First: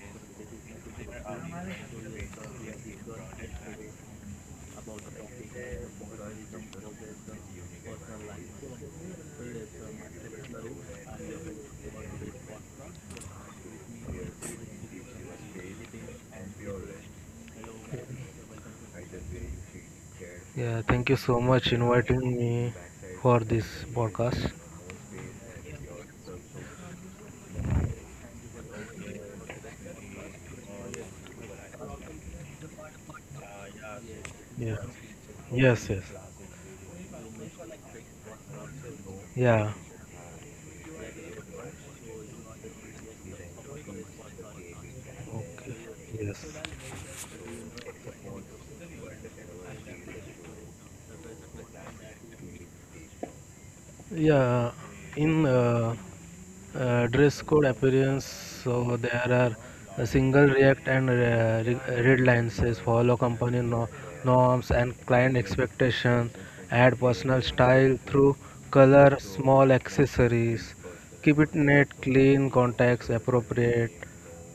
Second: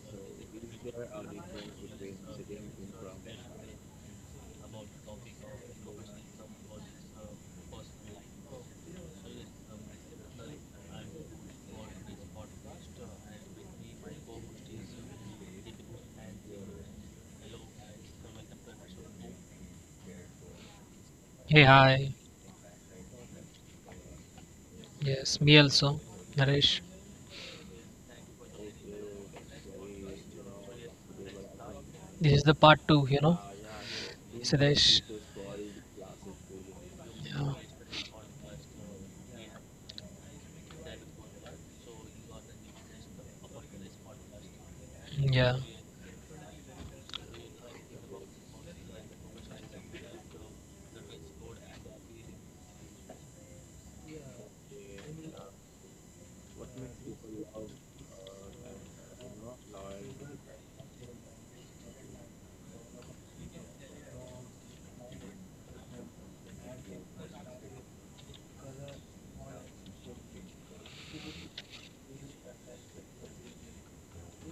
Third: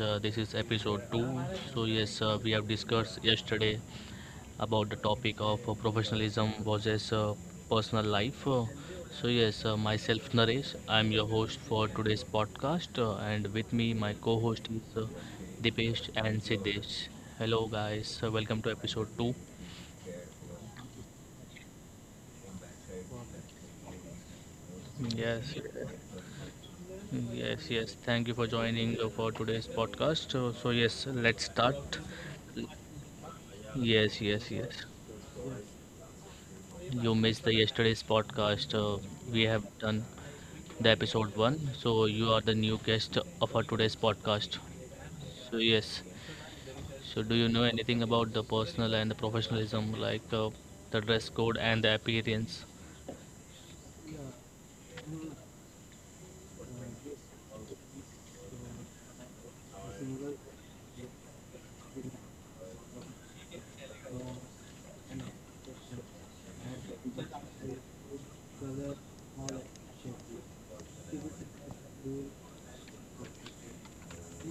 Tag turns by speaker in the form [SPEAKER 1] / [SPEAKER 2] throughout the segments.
[SPEAKER 1] This is episode 2. We have discussed yesterday about the topic of professionalism versus personal life. Myself Naresh, I'm your host for today's podcast and with me my co-host is Dipesh and Siddesh. Hello guys, welcome to episode 2.
[SPEAKER 2] Yeah, thank you so
[SPEAKER 3] Hey,
[SPEAKER 2] much
[SPEAKER 3] hi.
[SPEAKER 2] inviting me for this podcast.
[SPEAKER 3] Yes,
[SPEAKER 1] Yes.
[SPEAKER 3] me also, Naresh.
[SPEAKER 1] Yes, yes. Thank you for joining for today's podcast. Let's start.
[SPEAKER 3] This is the part two,
[SPEAKER 1] Yes, yes,
[SPEAKER 2] Yeah.
[SPEAKER 1] yes.
[SPEAKER 3] Suresh.
[SPEAKER 2] Yes, yes.
[SPEAKER 1] You missed
[SPEAKER 3] Yeah,
[SPEAKER 1] the yesterday's podcast. We have
[SPEAKER 2] Yeah.
[SPEAKER 1] done the episode one, so you are the new guest of our today's podcast.
[SPEAKER 3] yeah,
[SPEAKER 1] So
[SPEAKER 2] Okay.
[SPEAKER 1] yes.
[SPEAKER 2] Yes.
[SPEAKER 1] So do you know anything about the personal and the professionalism, like the dress code and the appearance?
[SPEAKER 2] Yeah, in dress code appearance, so there are a single react and red lines says follow company norms and client expectation, add personal style through color, small accessories, keep it neat, clean, contacts appropriate.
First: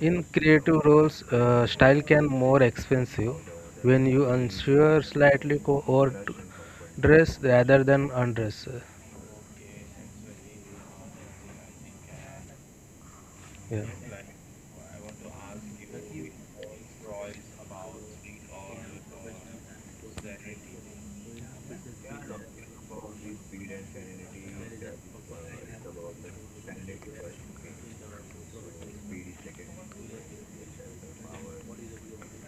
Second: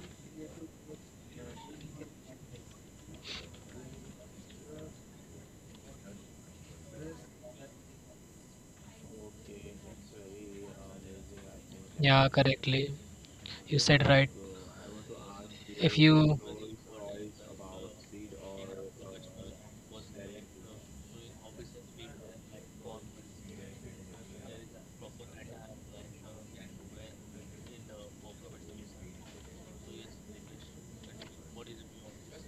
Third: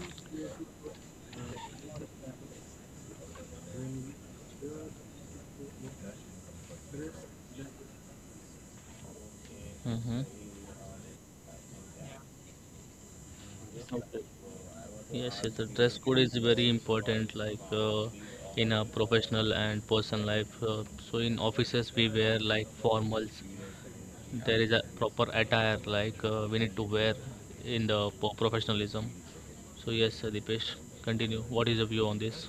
[SPEAKER 2] In creative roles, style can more expensive when you unsure slightly or dress rather than undress.
[SPEAKER 1] Mm-hmm.
[SPEAKER 3] yeah, correctly. You
[SPEAKER 2] Yeah,
[SPEAKER 3] said right.
[SPEAKER 1] Yes, yes, the dress
[SPEAKER 3] If
[SPEAKER 1] code is
[SPEAKER 3] you,
[SPEAKER 1] very important, like in a professional and personal life. So in offices we wear like formals, there is a proper attire, like we need to wear in the professionalism. So yes, Dipesh, continue. What is your view on this?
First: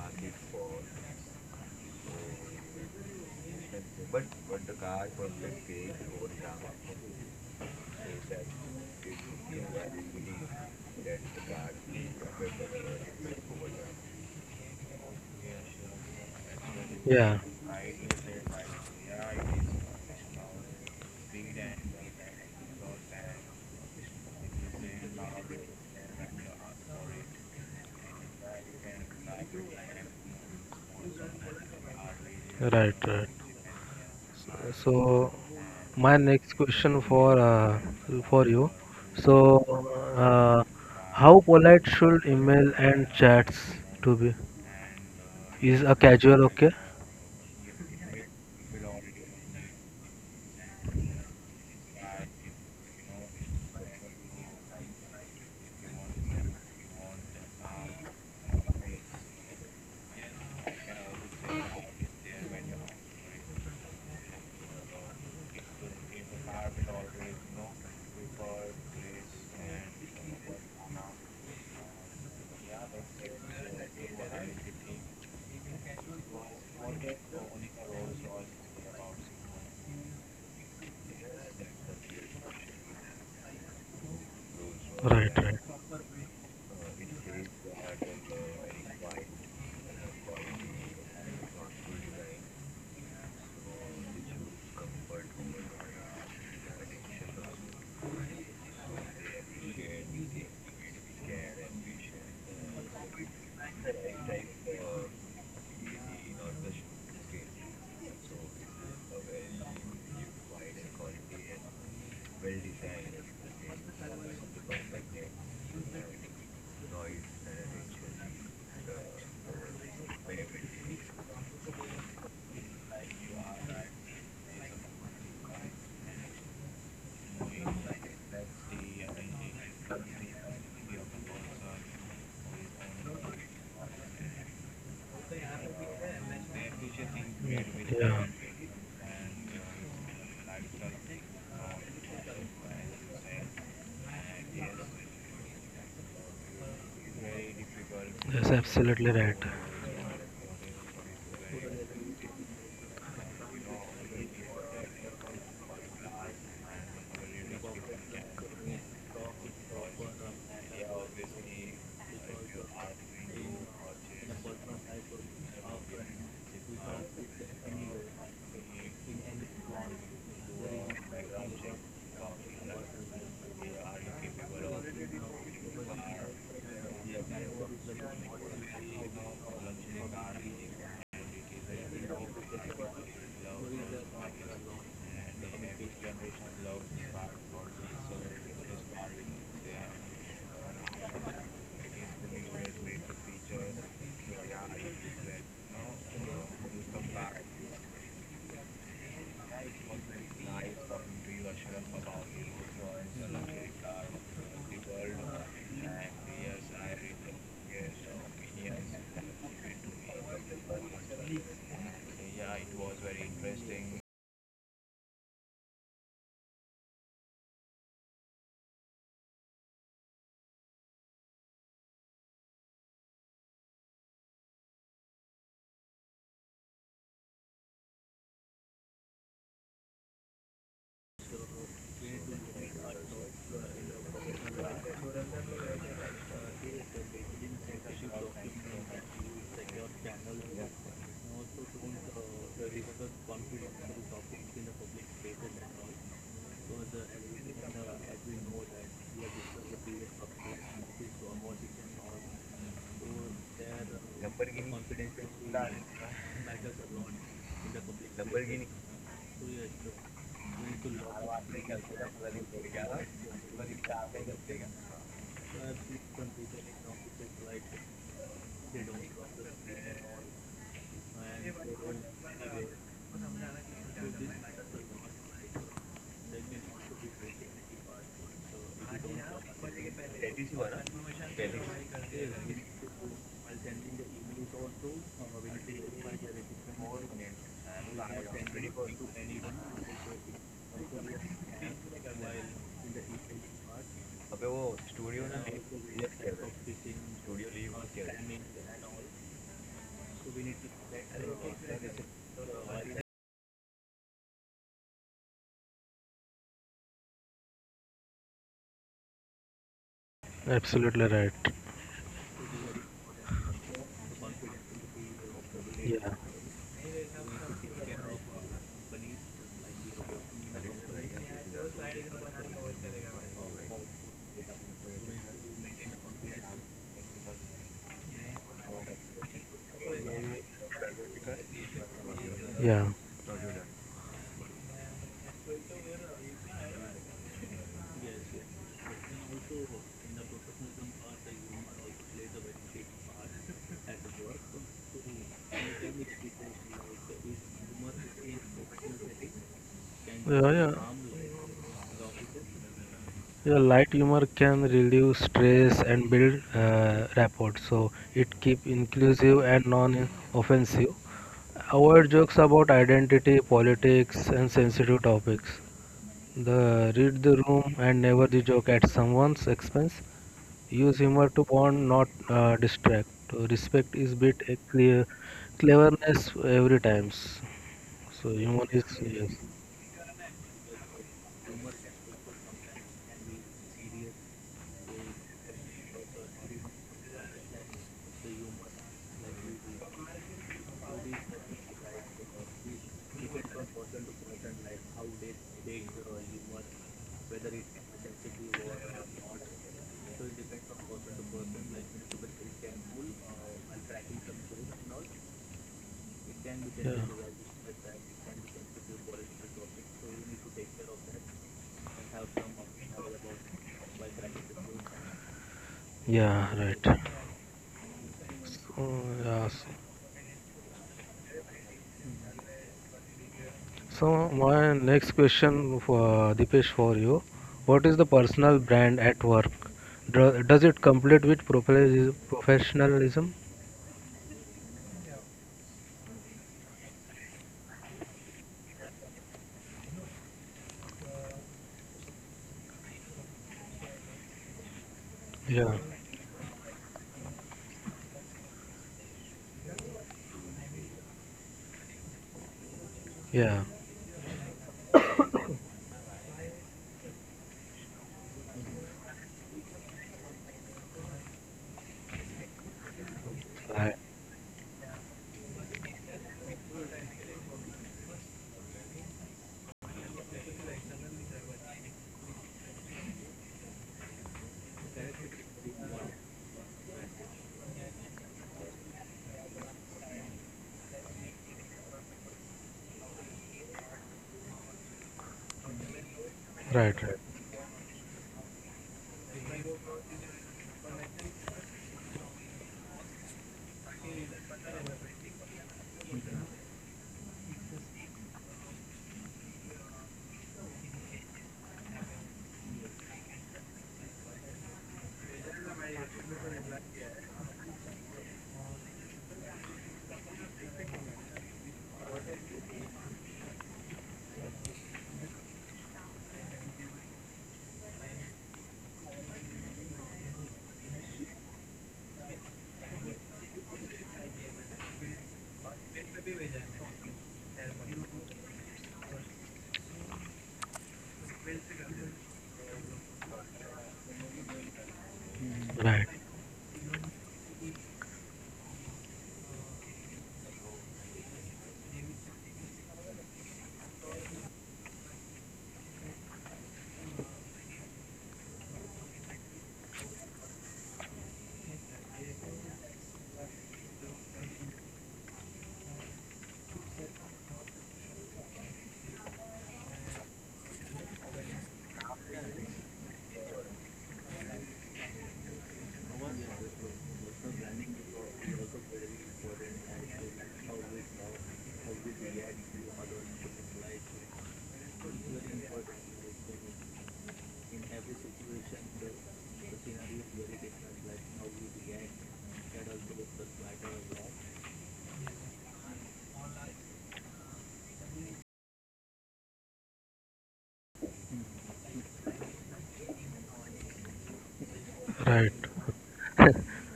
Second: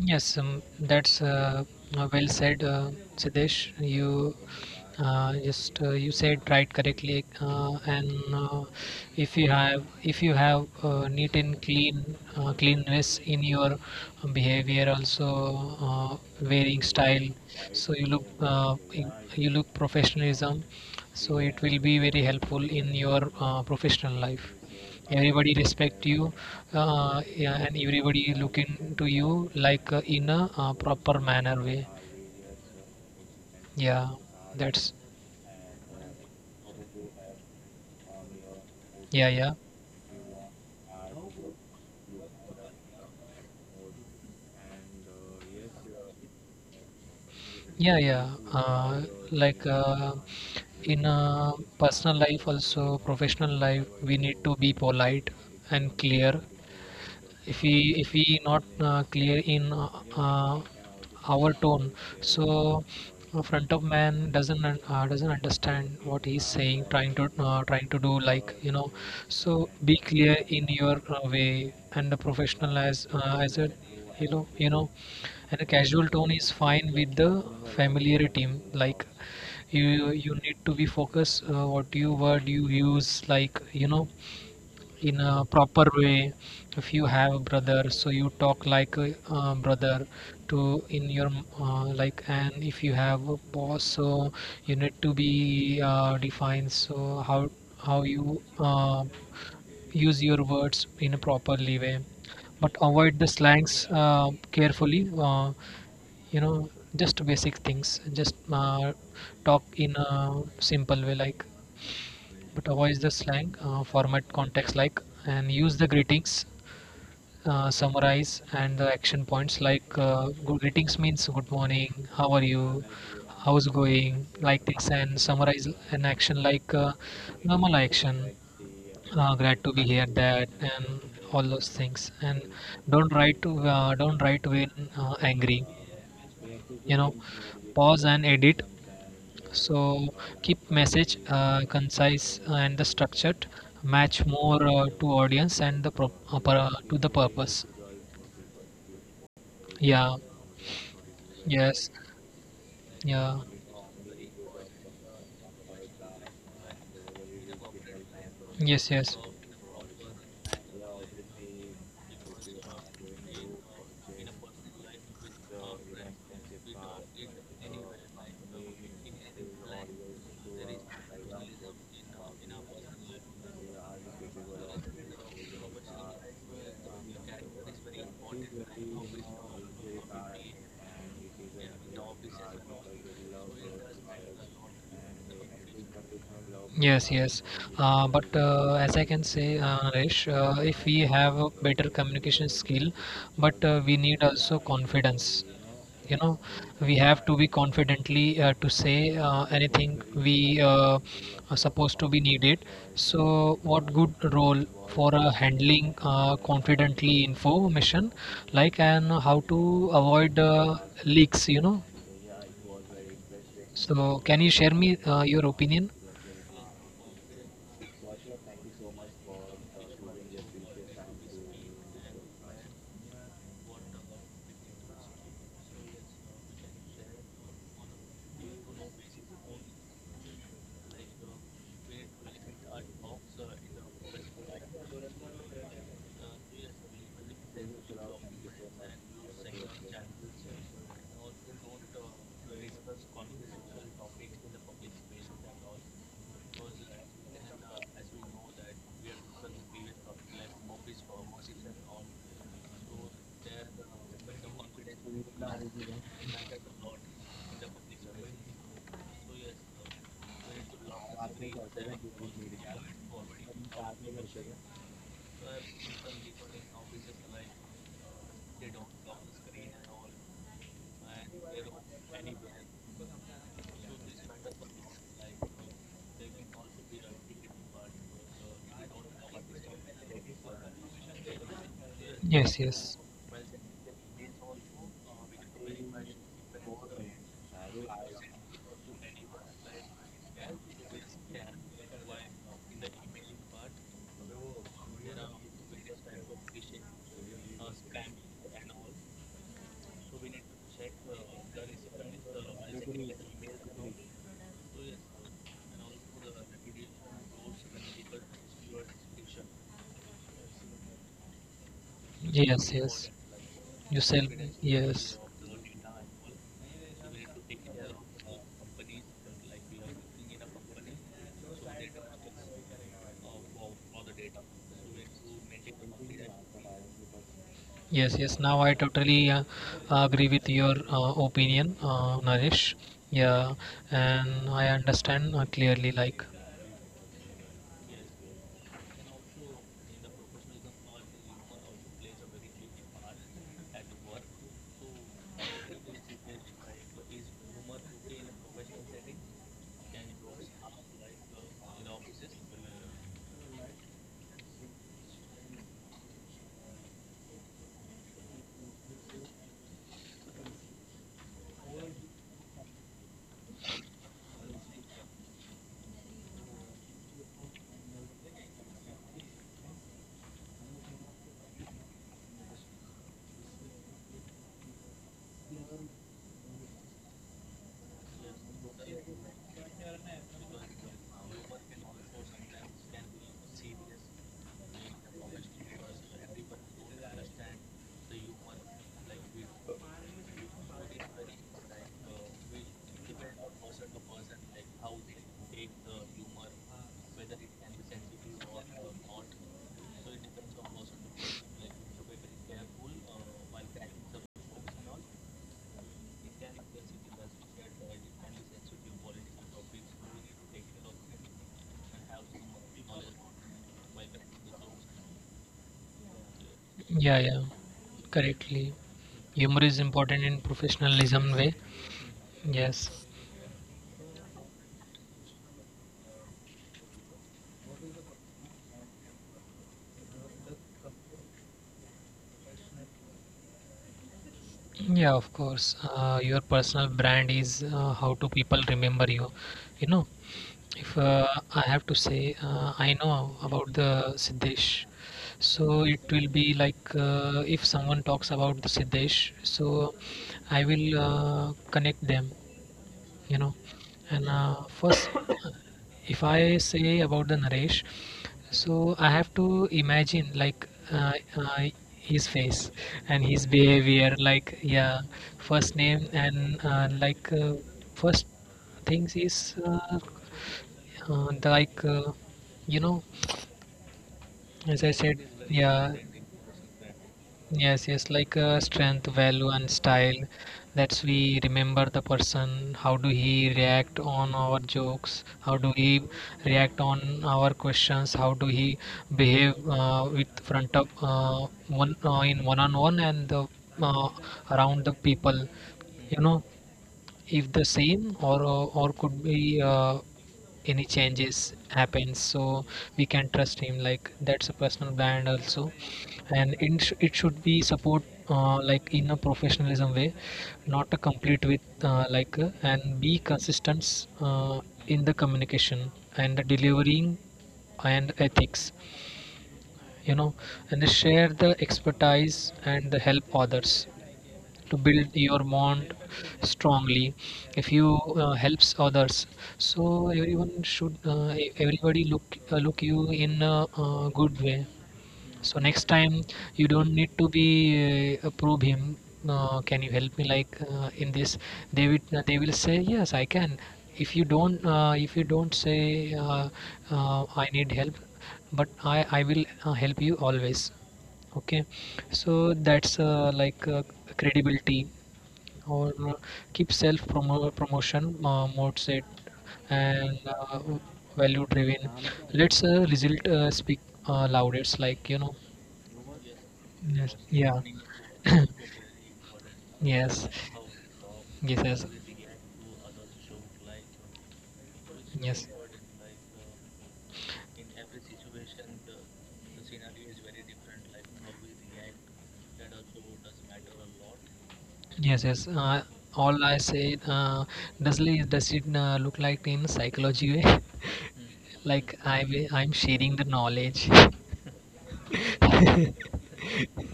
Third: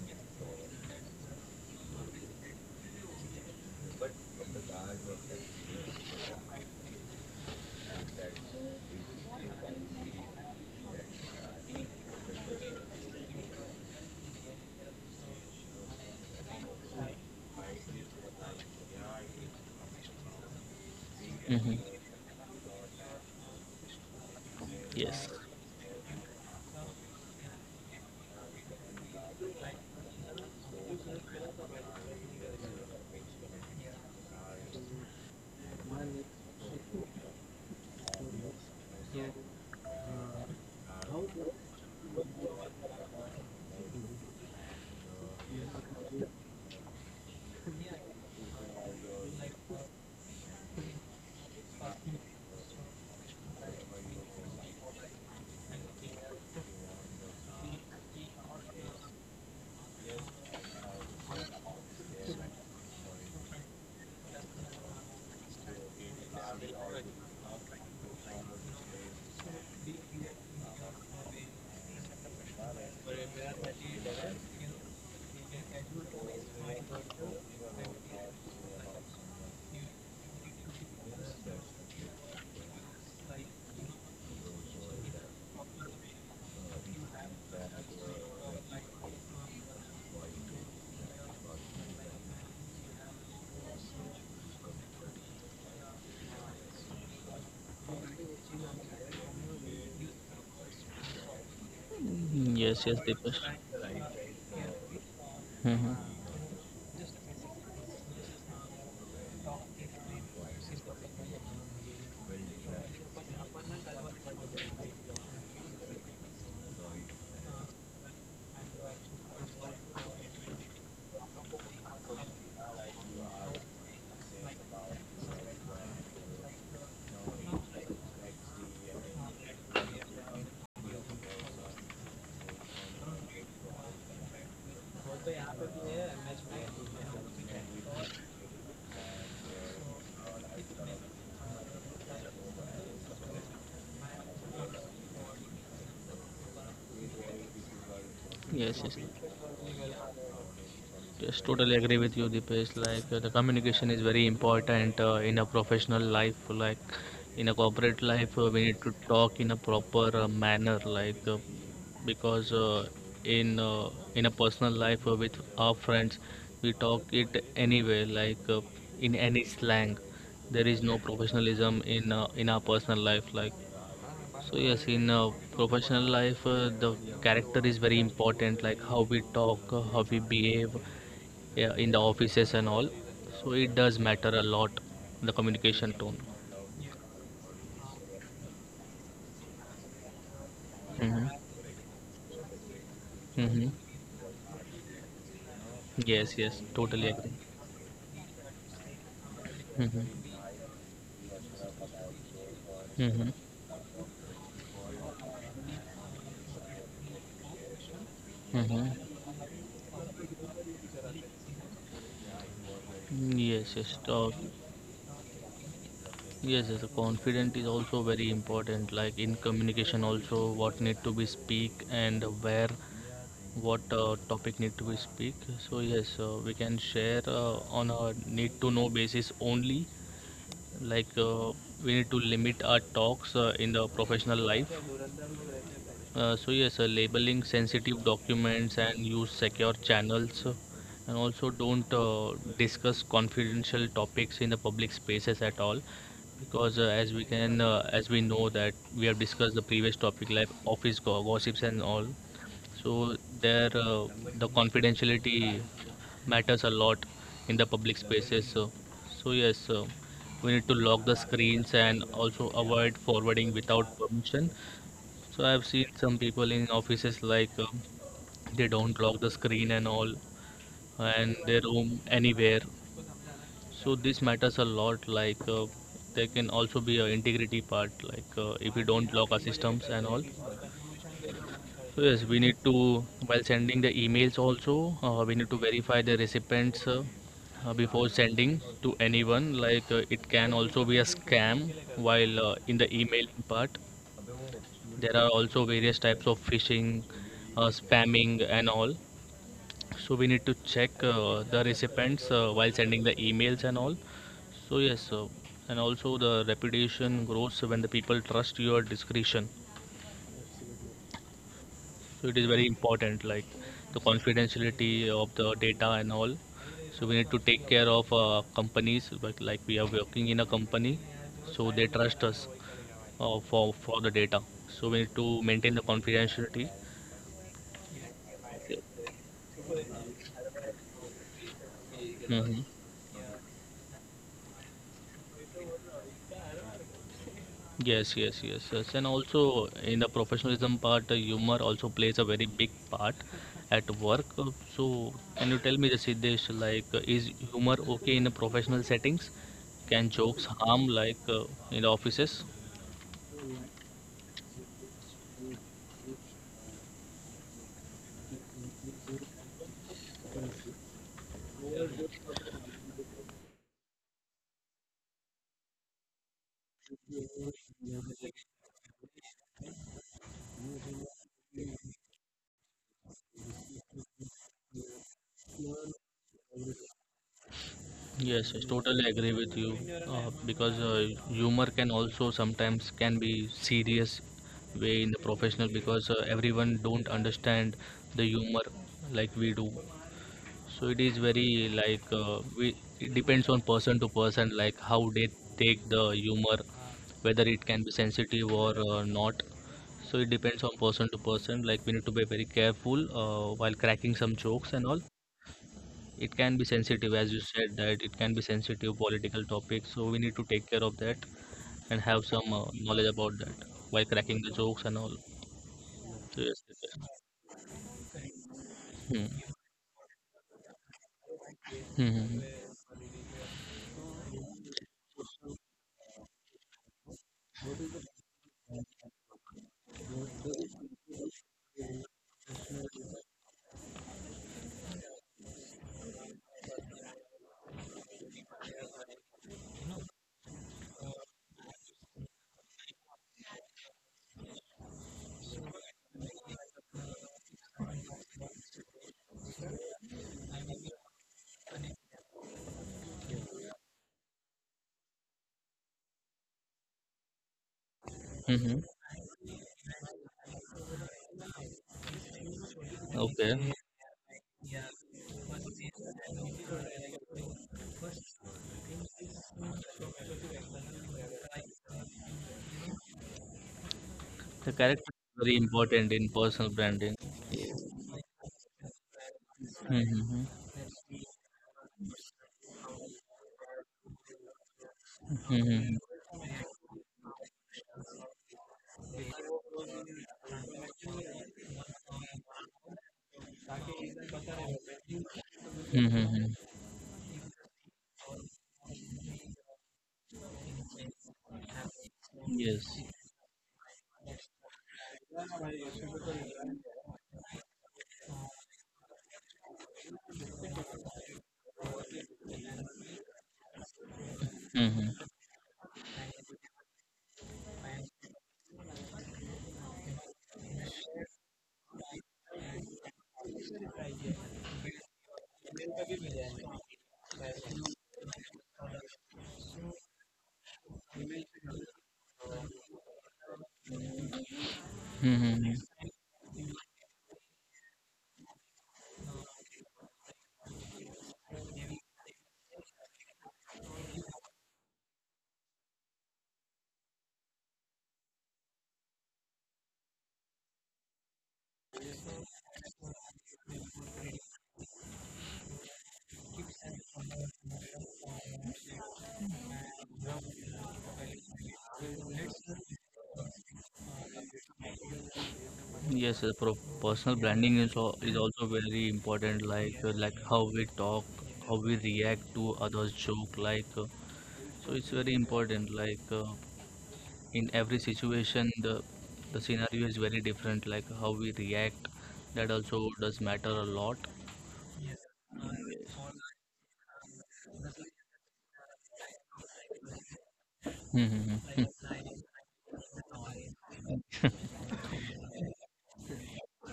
[SPEAKER 3] yes, that's well said, Siddesh. You just you said right correctly, and if you have neat and clean cleanness in your behavior, also wearing style,
[SPEAKER 2] yeah,
[SPEAKER 3] so you look you look professionalism. So it
[SPEAKER 1] Hmm.
[SPEAKER 3] will be very helpful in your professional life,
[SPEAKER 1] Yes.
[SPEAKER 3] everybody respect you, yeah, and everybody look into you like in a proper manner way,
[SPEAKER 2] right, right.
[SPEAKER 3] yeah, that's,
[SPEAKER 2] So my next question for you.
[SPEAKER 3] yeah,
[SPEAKER 2] So
[SPEAKER 3] yeah,
[SPEAKER 2] uh, how polite should email and chats to be? Is a casual okay?
[SPEAKER 3] yeah, yeah, like in a personal life also professional life we need to be polite and clear. If we not clear in uh, our tone, so a front of man doesn't doesn't understand what he's saying, trying to trying to do, like so be clear in your way and the professional as a, you know you know and a casual tone is fine with the familiar team like, you need to be focused what you word you use, in
[SPEAKER 2] Right,
[SPEAKER 3] a
[SPEAKER 2] right.
[SPEAKER 3] proper way. If you have a brother, so you talk like a brother to in your like. And if you have a boss, so you need to be defined, so how you use your words in a properly way,
[SPEAKER 1] Mhm.
[SPEAKER 3] but
[SPEAKER 1] Yes, yes,
[SPEAKER 3] avoid the
[SPEAKER 1] Dipesh.
[SPEAKER 3] slangs carefully,
[SPEAKER 1] Hmm.
[SPEAKER 3] you know just basic things, just talk in a simple way like, but avoid the slang, format context like, and use the greetings, summarize, and the action points like, good greetings means good morning, how are you, how's going, like this, and summarize an action like, normal action, glad to be here, that, and all those things. And don't write when angry, you know, pause
[SPEAKER 2] Yeah,
[SPEAKER 3] and edit, so keep message concise and the structured, match more to audience and the to the purpose.
[SPEAKER 2] that's
[SPEAKER 1] Yes, yes.
[SPEAKER 2] absolutely right.
[SPEAKER 3] Yeah.
[SPEAKER 1] Yes, totally
[SPEAKER 3] Yes.
[SPEAKER 1] agree with you, Dipesh. Like the
[SPEAKER 3] Yeah.
[SPEAKER 1] communication is very important in a professional life. Like in a corporate life, we need
[SPEAKER 3] Yes.
[SPEAKER 1] to
[SPEAKER 3] Yes.
[SPEAKER 1] talk in a proper manner. Like because in In a personal life with our friends, we talk it anyway. Like in any slang, there is no professionalism in our personal life. Like. So yes, in professional life, the character is very important, like how we talk, how we behave, yeah, in the offices and all. So it does matter a lot, the communication tone.
[SPEAKER 3] Yes, yes. But as I can say, Naresh, if we
[SPEAKER 1] Mm-hmm.
[SPEAKER 3] have a better communication skill, but
[SPEAKER 1] Mm-hmm.
[SPEAKER 3] we need also confidence. You know,
[SPEAKER 1] Yes, yes,
[SPEAKER 3] we
[SPEAKER 1] totally
[SPEAKER 3] have
[SPEAKER 1] agree.
[SPEAKER 3] to be confidently to say anything
[SPEAKER 1] Mm-hmm.
[SPEAKER 3] we are supposed to be needed.
[SPEAKER 1] Mm-hmm.
[SPEAKER 3] So, what good role for handling confidently information, like
[SPEAKER 1] Mm-hmm.
[SPEAKER 3] and how to avoid leaks? You know.
[SPEAKER 1] Yes, yes.
[SPEAKER 3] So, can you share me your opinion?
[SPEAKER 1] Yes, yes, confident is also very important. Like in communication, also what need to be speak and where, what topic need to be speak. So yes, we can share on a need to know basis only. Like we need to limit our talks in the professional life. Labeling sensitive documents and use secure channels, and also don't discuss confidential topics in the public spaces at all, because as we know that we have discussed the previous topic like office gossips and all. So there, uh, the confidentiality matters a lot in the public spaces. So we need to lock the screens and also avoid forwarding without permission. So I've seen some people in offices like they don't lock the screen and all, and they roam anywhere. So this matters a lot. Like there can also be a integrity part. Like if you don't lock our systems and all. So yes,
[SPEAKER 3] Yes, yes.
[SPEAKER 1] while sending the emails also, we need to verify the recipients before sending to anyone. Like it can also be a scam while in the email part. There are also various types of phishing, spamming, and all. So we need to check the recipients while sending the emails and all. So yes, and also the reputation grows when the people trust your discretion.
[SPEAKER 2] Absolutely right.
[SPEAKER 1] So it is very
[SPEAKER 3] Yes, yes.
[SPEAKER 1] important, like
[SPEAKER 3] You
[SPEAKER 1] the
[SPEAKER 3] sell me.
[SPEAKER 1] confidentiality
[SPEAKER 3] Yes.
[SPEAKER 1] of the data and
[SPEAKER 2] Yeah,
[SPEAKER 1] all. So we need to take care of companies, but like we are working in a company, so they trust us for the data. So we need to maintain the confidentiality.
[SPEAKER 3] Yes, yes. Now I totally agree with your opinion,
[SPEAKER 1] Mhm.
[SPEAKER 3] Naresh.
[SPEAKER 2] yeah,
[SPEAKER 3] Yeah, and I understand clearly. Like,
[SPEAKER 1] Yes, yes, yes, yes. And also in the professionalism part, humor also plays a very big part at work. So, can you tell me, the Siddesh, like, is humor okay in the professional settings? Can jokes
[SPEAKER 2] yeah, yeah.
[SPEAKER 1] harm, like, in the offices?
[SPEAKER 2] Yeah, light humor can reduce stress and build rapport. So it keep inclusive and non-offensive. Avoid jokes about identity, politics, and sensitive topics. The read the room and never the joke at someone's expense. Use humor to bond, not distract. So respect is bit a clear cleverness every times. So
[SPEAKER 1] Yes, yes,
[SPEAKER 2] humor is
[SPEAKER 1] totally agree
[SPEAKER 2] yes.
[SPEAKER 1] with you. Because Humor can also sometimes can be serious way in the professional because everyone don't understand the humor like we do. So it is very like it depends on person to person, like how they take the humor, whether it can be sensitive or not. So it depends on person to person. Like we need to be very careful while cracking some jokes and all. It can be
[SPEAKER 2] tested Yeah.
[SPEAKER 1] sensitive, as you said that it can be sensitive political topic. So we need to take care of that and have some knowledge about that while cracking the jokes and all. So yes.
[SPEAKER 2] Yeah, right.
[SPEAKER 3] yeah,
[SPEAKER 1] Yes,
[SPEAKER 3] yeah, correctly.
[SPEAKER 2] So,
[SPEAKER 1] yes.
[SPEAKER 3] Humor
[SPEAKER 2] yeah,
[SPEAKER 3] is
[SPEAKER 2] so,
[SPEAKER 3] important in professionalism way.
[SPEAKER 1] Hmm. Hmm. Hmm, hmm.
[SPEAKER 3] Yes.
[SPEAKER 2] so my next question for Dipesh for you. What is the personal brand at work? Do, does it complete with professionalism? Professionalism?
[SPEAKER 3] Yeah, of course. Your personal brand is how do people remember you? You know, if I have to say, I know about the Siddesh. So
[SPEAKER 2] Yeah,
[SPEAKER 3] it will be like if someone talks about the Siddesh, so I will connect them, you know
[SPEAKER 2] yeah.
[SPEAKER 3] and first if I say about the Naresh,
[SPEAKER 1] Hmm, hmm.
[SPEAKER 3] so I have to imagine like his face and his
[SPEAKER 1] Okay.
[SPEAKER 2] Right,
[SPEAKER 3] behavior, like, yeah, first name and like first things is the, like you know
[SPEAKER 1] The
[SPEAKER 3] as I
[SPEAKER 1] character
[SPEAKER 3] said,
[SPEAKER 1] is very
[SPEAKER 3] yeah.
[SPEAKER 1] important in personal branding.
[SPEAKER 3] Yes, yes, like strength, value, and style.
[SPEAKER 1] Mm-hmm.
[SPEAKER 3] That's we remember the person. How do he react on our jokes?
[SPEAKER 1] Mm-hmm.
[SPEAKER 3] How do
[SPEAKER 1] Mm-hmm.
[SPEAKER 3] he react
[SPEAKER 2] right, right,
[SPEAKER 3] on our questions? How do he behave with front of one in one on one and the, uh, around the people?
[SPEAKER 1] Mm-hmm,
[SPEAKER 3] You know,
[SPEAKER 1] mm-hmm.
[SPEAKER 3] if the same or could be any changes happens, so
[SPEAKER 1] Yes.
[SPEAKER 3] we can trust him, like that's a personal brand also, and it should be support like in a professionalism way, not a complete with like and be consistent in the
[SPEAKER 1] Mm-hmm.
[SPEAKER 3] communication and the delivering and ethics, you know and they share the expertise and the help others to build your bond strongly. If you helps others, so everyone should everybody look look you in a good way, so
[SPEAKER 1] Mm-hmm.
[SPEAKER 3] next
[SPEAKER 2] right,
[SPEAKER 3] time you don't need to be probe him. Can you help me like in this? They will say yes, I can. If you don't say I need help, but I will help you always. Okay, so that's like credibility or keep promotion mode set and value driven, let's result speak loud, it's
[SPEAKER 1] Yes,
[SPEAKER 3] yes,
[SPEAKER 1] personal
[SPEAKER 3] yeah
[SPEAKER 1] branding is, is also very important.
[SPEAKER 3] yes,
[SPEAKER 1] Like how we talk,
[SPEAKER 3] yes,
[SPEAKER 1] how
[SPEAKER 3] yes,
[SPEAKER 1] we react to others' joke. Like so, it's very
[SPEAKER 3] yes.
[SPEAKER 1] important. Like in every situation, the scenario is very different. Like how we react, that also does matter a lot.
[SPEAKER 3] Yes, yes. All I say, does it look like in psychology way?
[SPEAKER 1] Mm-hmm.
[SPEAKER 3] Like
[SPEAKER 1] Mm-hmm.
[SPEAKER 3] I will, I'm sharing the knowledge.
[SPEAKER 2] right.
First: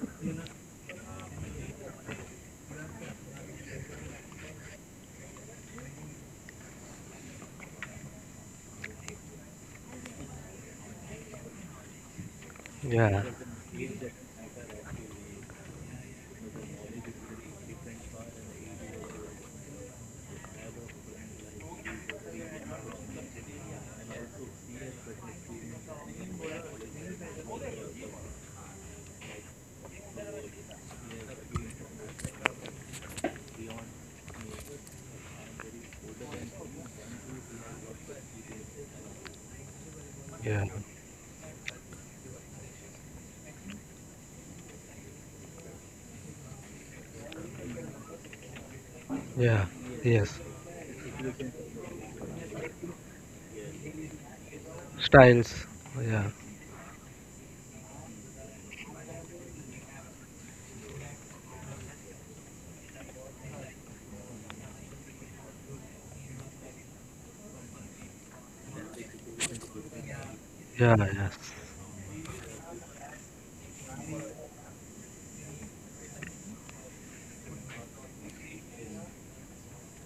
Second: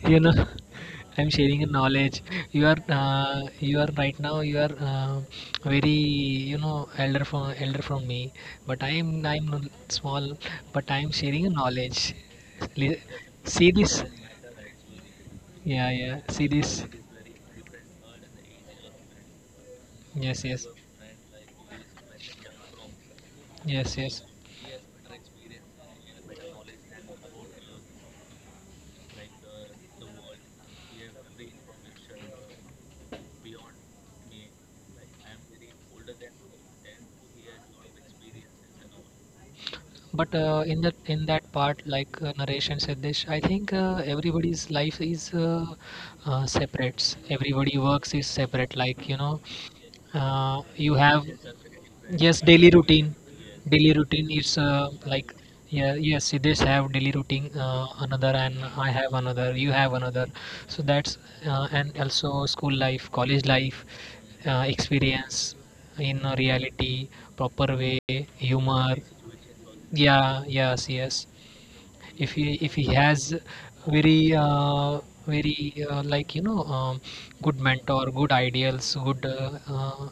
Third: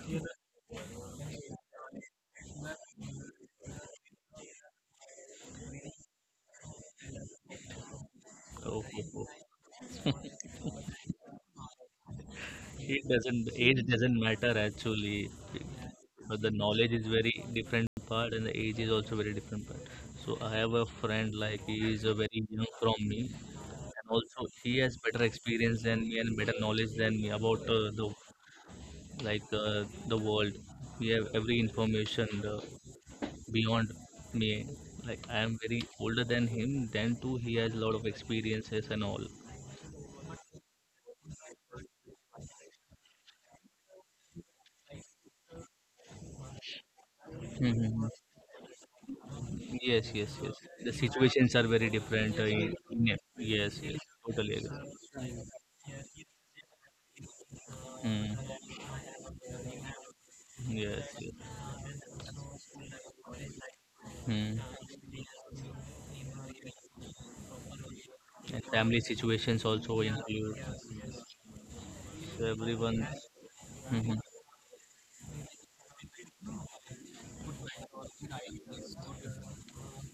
[SPEAKER 3] You know, I'm sharing the knowledge. You are right now. You are very, you know, elder from me. But
[SPEAKER 1] Okay.
[SPEAKER 3] I'm
[SPEAKER 1] Okay.
[SPEAKER 3] not small. But I'm sharing the knowledge. Li-
[SPEAKER 1] It
[SPEAKER 2] Yeah,
[SPEAKER 1] doesn't,
[SPEAKER 3] see
[SPEAKER 1] age
[SPEAKER 3] this?
[SPEAKER 1] doesn't matter actually.
[SPEAKER 3] Yeah, yeah.
[SPEAKER 1] But
[SPEAKER 3] See
[SPEAKER 1] the
[SPEAKER 3] this?
[SPEAKER 1] knowledge is very different part and the age is also very different part. So
[SPEAKER 3] Yes,
[SPEAKER 1] I have
[SPEAKER 3] yes,
[SPEAKER 1] a friend like he is a very young from me
[SPEAKER 3] yes,
[SPEAKER 1] and
[SPEAKER 3] yes.
[SPEAKER 1] also he has better experience than me and better knowledge than me about the like the world. We have every information beyond me. Like I am very older than him. Then too he has a lot of experiences and all.
[SPEAKER 3] But
[SPEAKER 2] yeah.
[SPEAKER 3] in that part, like Naresh and Siddesh, I think everybody's life is separate. Everybody works is separate. Like you know,
[SPEAKER 2] Yeah,
[SPEAKER 1] Yes, yes,
[SPEAKER 2] yes.
[SPEAKER 1] yes. The
[SPEAKER 3] you have,
[SPEAKER 1] situations are very different.
[SPEAKER 3] yes, daily routine.
[SPEAKER 1] Yes, yes,
[SPEAKER 3] Daily routine
[SPEAKER 1] totally
[SPEAKER 3] is
[SPEAKER 1] agree.
[SPEAKER 3] like,
[SPEAKER 2] Styles.
[SPEAKER 3] yeah,
[SPEAKER 2] Yeah,
[SPEAKER 3] yes, Siddesh have daily routine
[SPEAKER 1] Mm,
[SPEAKER 3] another, and I have another. You have another. So
[SPEAKER 1] yes,
[SPEAKER 3] that's
[SPEAKER 1] yes.
[SPEAKER 3] and also school life, college life,
[SPEAKER 1] Mm.
[SPEAKER 3] experience in a reality, proper way,
[SPEAKER 1] And family
[SPEAKER 3] humor,
[SPEAKER 1] situations also
[SPEAKER 3] yeah,
[SPEAKER 1] include.
[SPEAKER 3] yes,
[SPEAKER 2] yeah,
[SPEAKER 3] yes.
[SPEAKER 2] yes,
[SPEAKER 3] If
[SPEAKER 1] So
[SPEAKER 3] he if he
[SPEAKER 1] everyone.
[SPEAKER 3] has
[SPEAKER 1] Mm-hmm.
[SPEAKER 3] very uh, very like good mentor, good ideals,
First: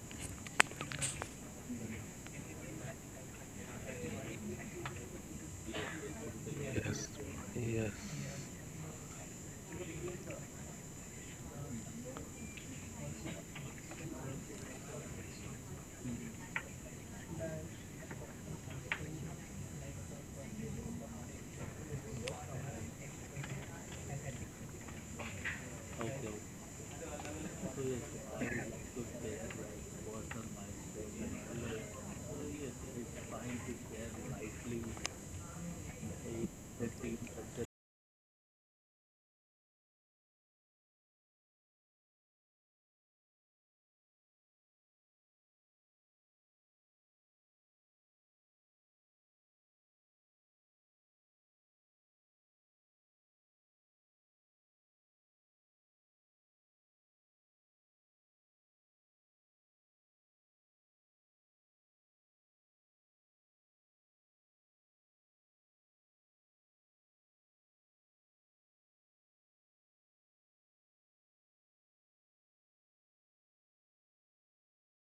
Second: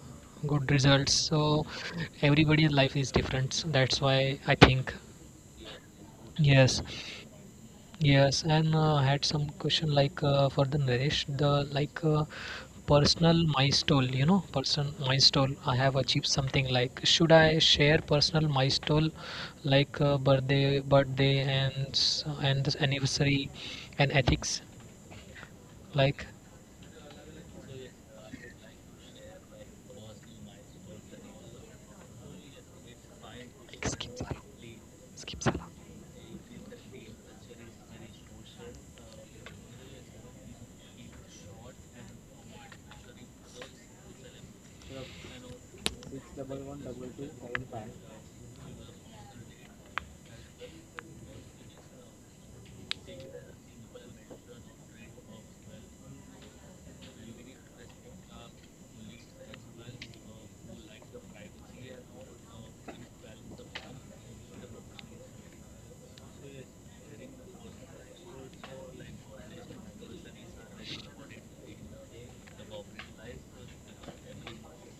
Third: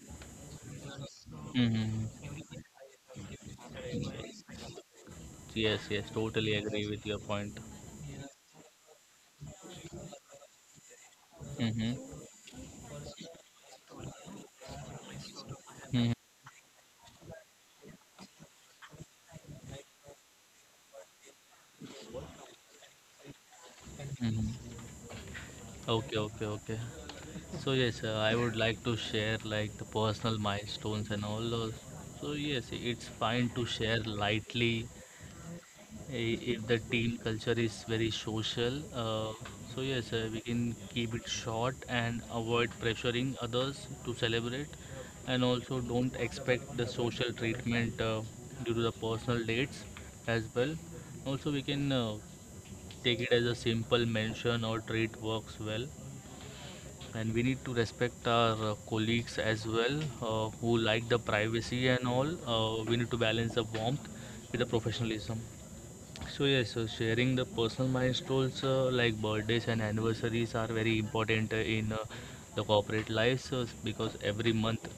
[SPEAKER 3] good results. So
[SPEAKER 1] Mm-hmm.
[SPEAKER 3] everybody's life is different. So that's why I think
[SPEAKER 1] Yes, yes, totally
[SPEAKER 3] yes.
[SPEAKER 1] agree with
[SPEAKER 2] yes,
[SPEAKER 1] your point.
[SPEAKER 2] yes,
[SPEAKER 3] Yes, and had some question like for the Naresh, the
[SPEAKER 1] Mm-hmm.
[SPEAKER 3] like personal milestone, you know, person milestone. I have
[SPEAKER 1] Mm-hmm.
[SPEAKER 3] achieved something like, should I share personal milestone like birthday and this anniversary and ethics
[SPEAKER 1] Mm-hmm. Okay,
[SPEAKER 3] like,
[SPEAKER 1] okay, okay. So yes, I would like to share like the personal milestones and all those. So yes, it's fine to share
[SPEAKER 3] skip Sala,
[SPEAKER 1] lightly
[SPEAKER 3] skip Sala.
[SPEAKER 1] if the team culture is very social, so yes, we can keep it short and avoid pressuring others to celebrate, and also don't expect the social treatment due to the personal dates as well. Also we can take it as a simple mention or treat works well, and we need to respect our colleagues as well, who like the privacy and all. We need to balance the warmth with the professionalism. So yes, so sharing the personal milestones, like birthdays and anniversaries, are very important in the corporate lives, because every month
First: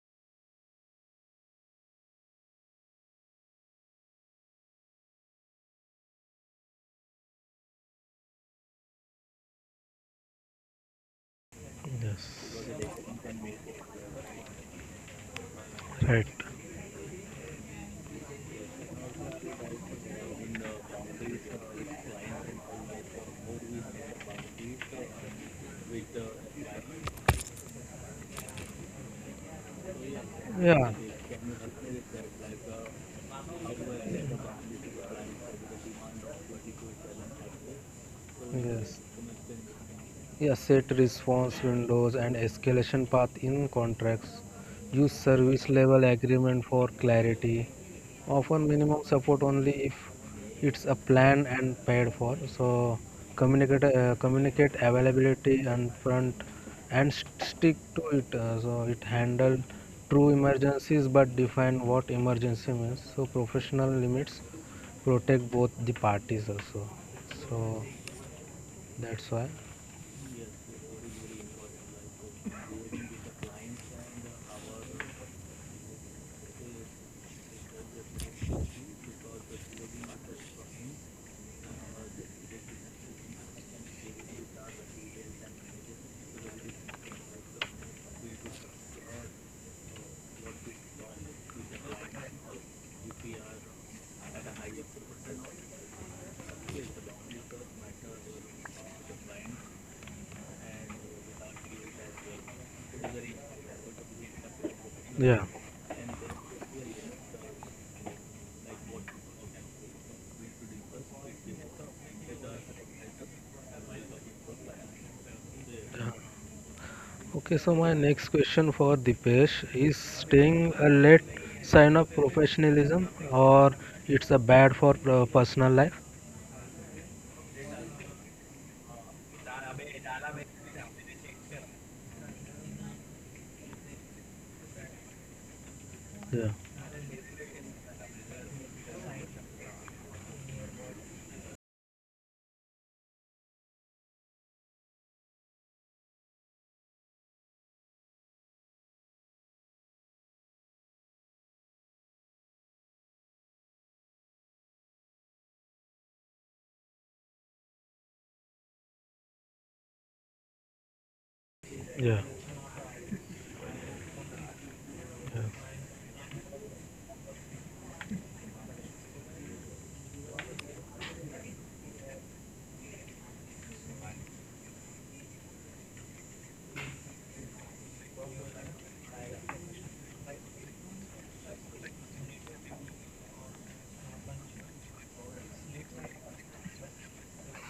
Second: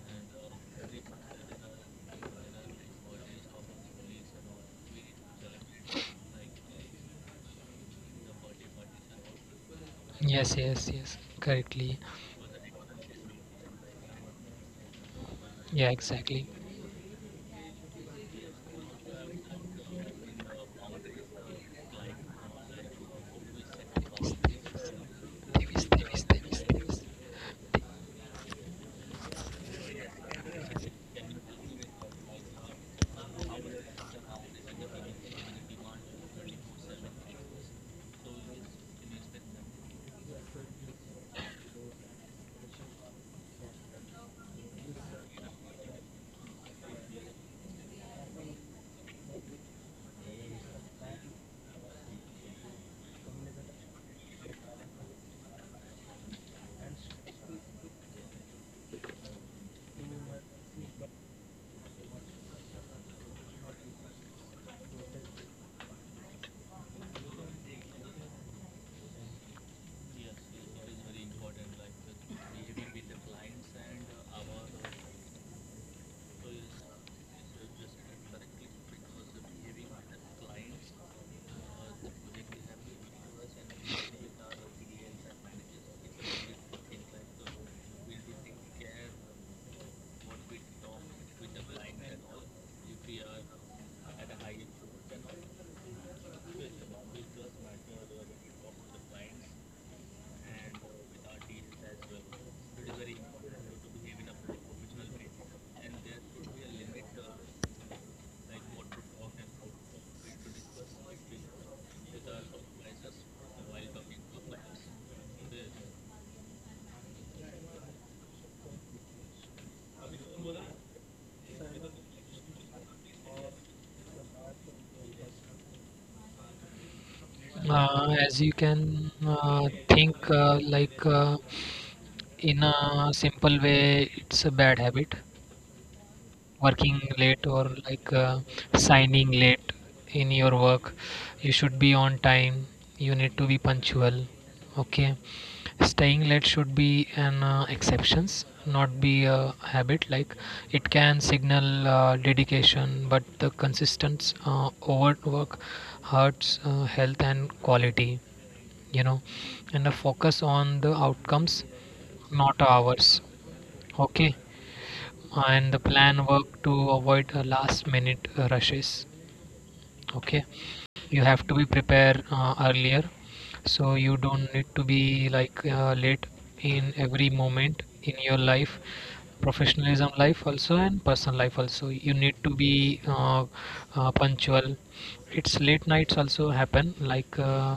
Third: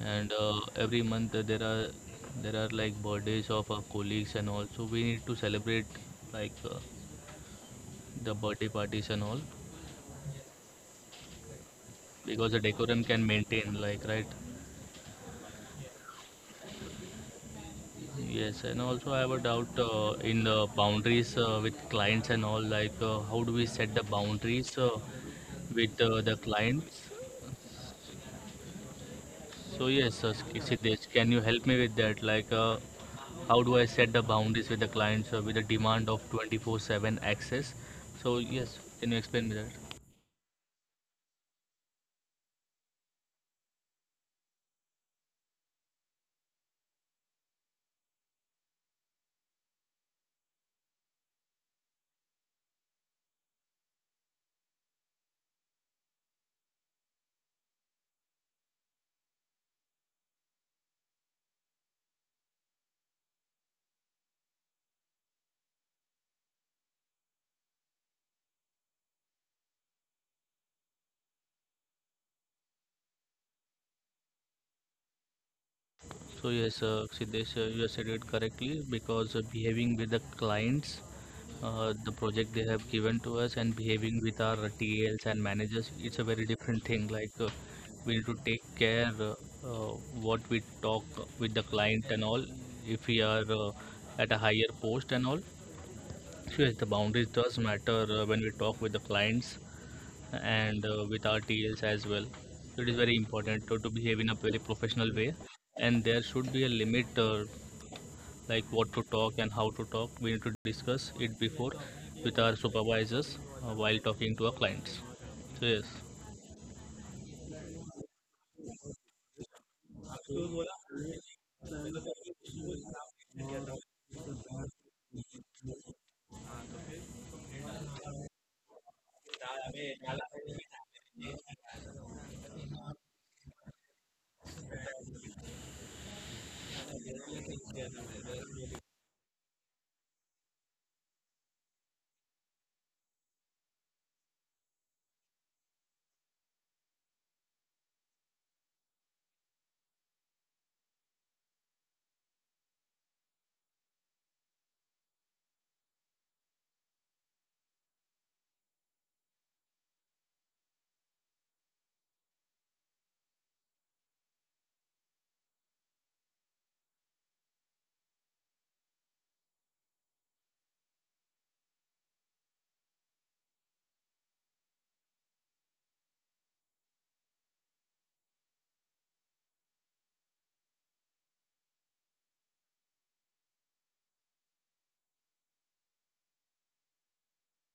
[SPEAKER 1] and uh, every month uh, there are like birthdays of our colleagues and all. So we need to celebrate like the birthday parties and all,
[SPEAKER 3] Yes, yes, yes, correctly.
[SPEAKER 1] because the decorum
[SPEAKER 2] yes.
[SPEAKER 1] can maintain, like, right.
[SPEAKER 3] Yeah,
[SPEAKER 2] Right.
[SPEAKER 3] exactly.
[SPEAKER 1] Yes, and also I have a doubt in the boundaries with clients and all. Like, how do we set the boundaries
[SPEAKER 3] Davis,
[SPEAKER 1] with
[SPEAKER 3] Davis,
[SPEAKER 1] the
[SPEAKER 3] Davis,
[SPEAKER 1] clients?
[SPEAKER 3] Davis.
[SPEAKER 1] So yes,
[SPEAKER 2] Yeah,
[SPEAKER 1] Siddesh, can you help me with that? Like, how do I set the boundaries with the clients with the demand of 24/7 access? So yes,
[SPEAKER 2] yes.
[SPEAKER 1] can you explain me that?
[SPEAKER 2] Yeah, set response windows and escalation path in contracts. Use service level agreement for clarity. Offer minimum support only if it's a plan and paid for. So communicate availability and front and stick to it. So it handle true emergencies but define what emergency means. So professional limits protect both the parties also. So that's why.
[SPEAKER 1] So yes, Siddesh, you have said it correctly because behaving with the clients, the project they have given to us, and behaving with our TLs and managers, it's a very different thing. Like we need to take care uh, what we talk with the client and all. If we are at a higher post and all, so yes, the boundaries does matter when we talk with the clients and with our TLs as well. So it is very important to behave in a very professional way,
[SPEAKER 2] Yeah.
[SPEAKER 1] and there should be a limit, like what to talk and how to talk. We need to discuss it before with our supervisors while talking to our clients. So yes,
[SPEAKER 2] Okay, so my next question for Dipesh is staying a late sign of professionalism or it's a bad for personal life?
[SPEAKER 3] As you can think like in a simple way, it's a bad habit,
[SPEAKER 2] Yeah,
[SPEAKER 3] working late or like signing late in your work. You should be on time. You need to be punctual. Okay, staying late should be an exceptions, not be a habit. Like, it can signal dedication, but the consistent overwork hurts health and quality, you know, and a focus on the outcomes,
[SPEAKER 2] yeah,
[SPEAKER 3] not hours. Okay, and the plan worked to avoid last minute rushes. Okay, you have to be prepared earlier, so you don't need to be like late in every moment in your life. Professionalism life also and personal life also, you need to be punctual. It's late nights also happen like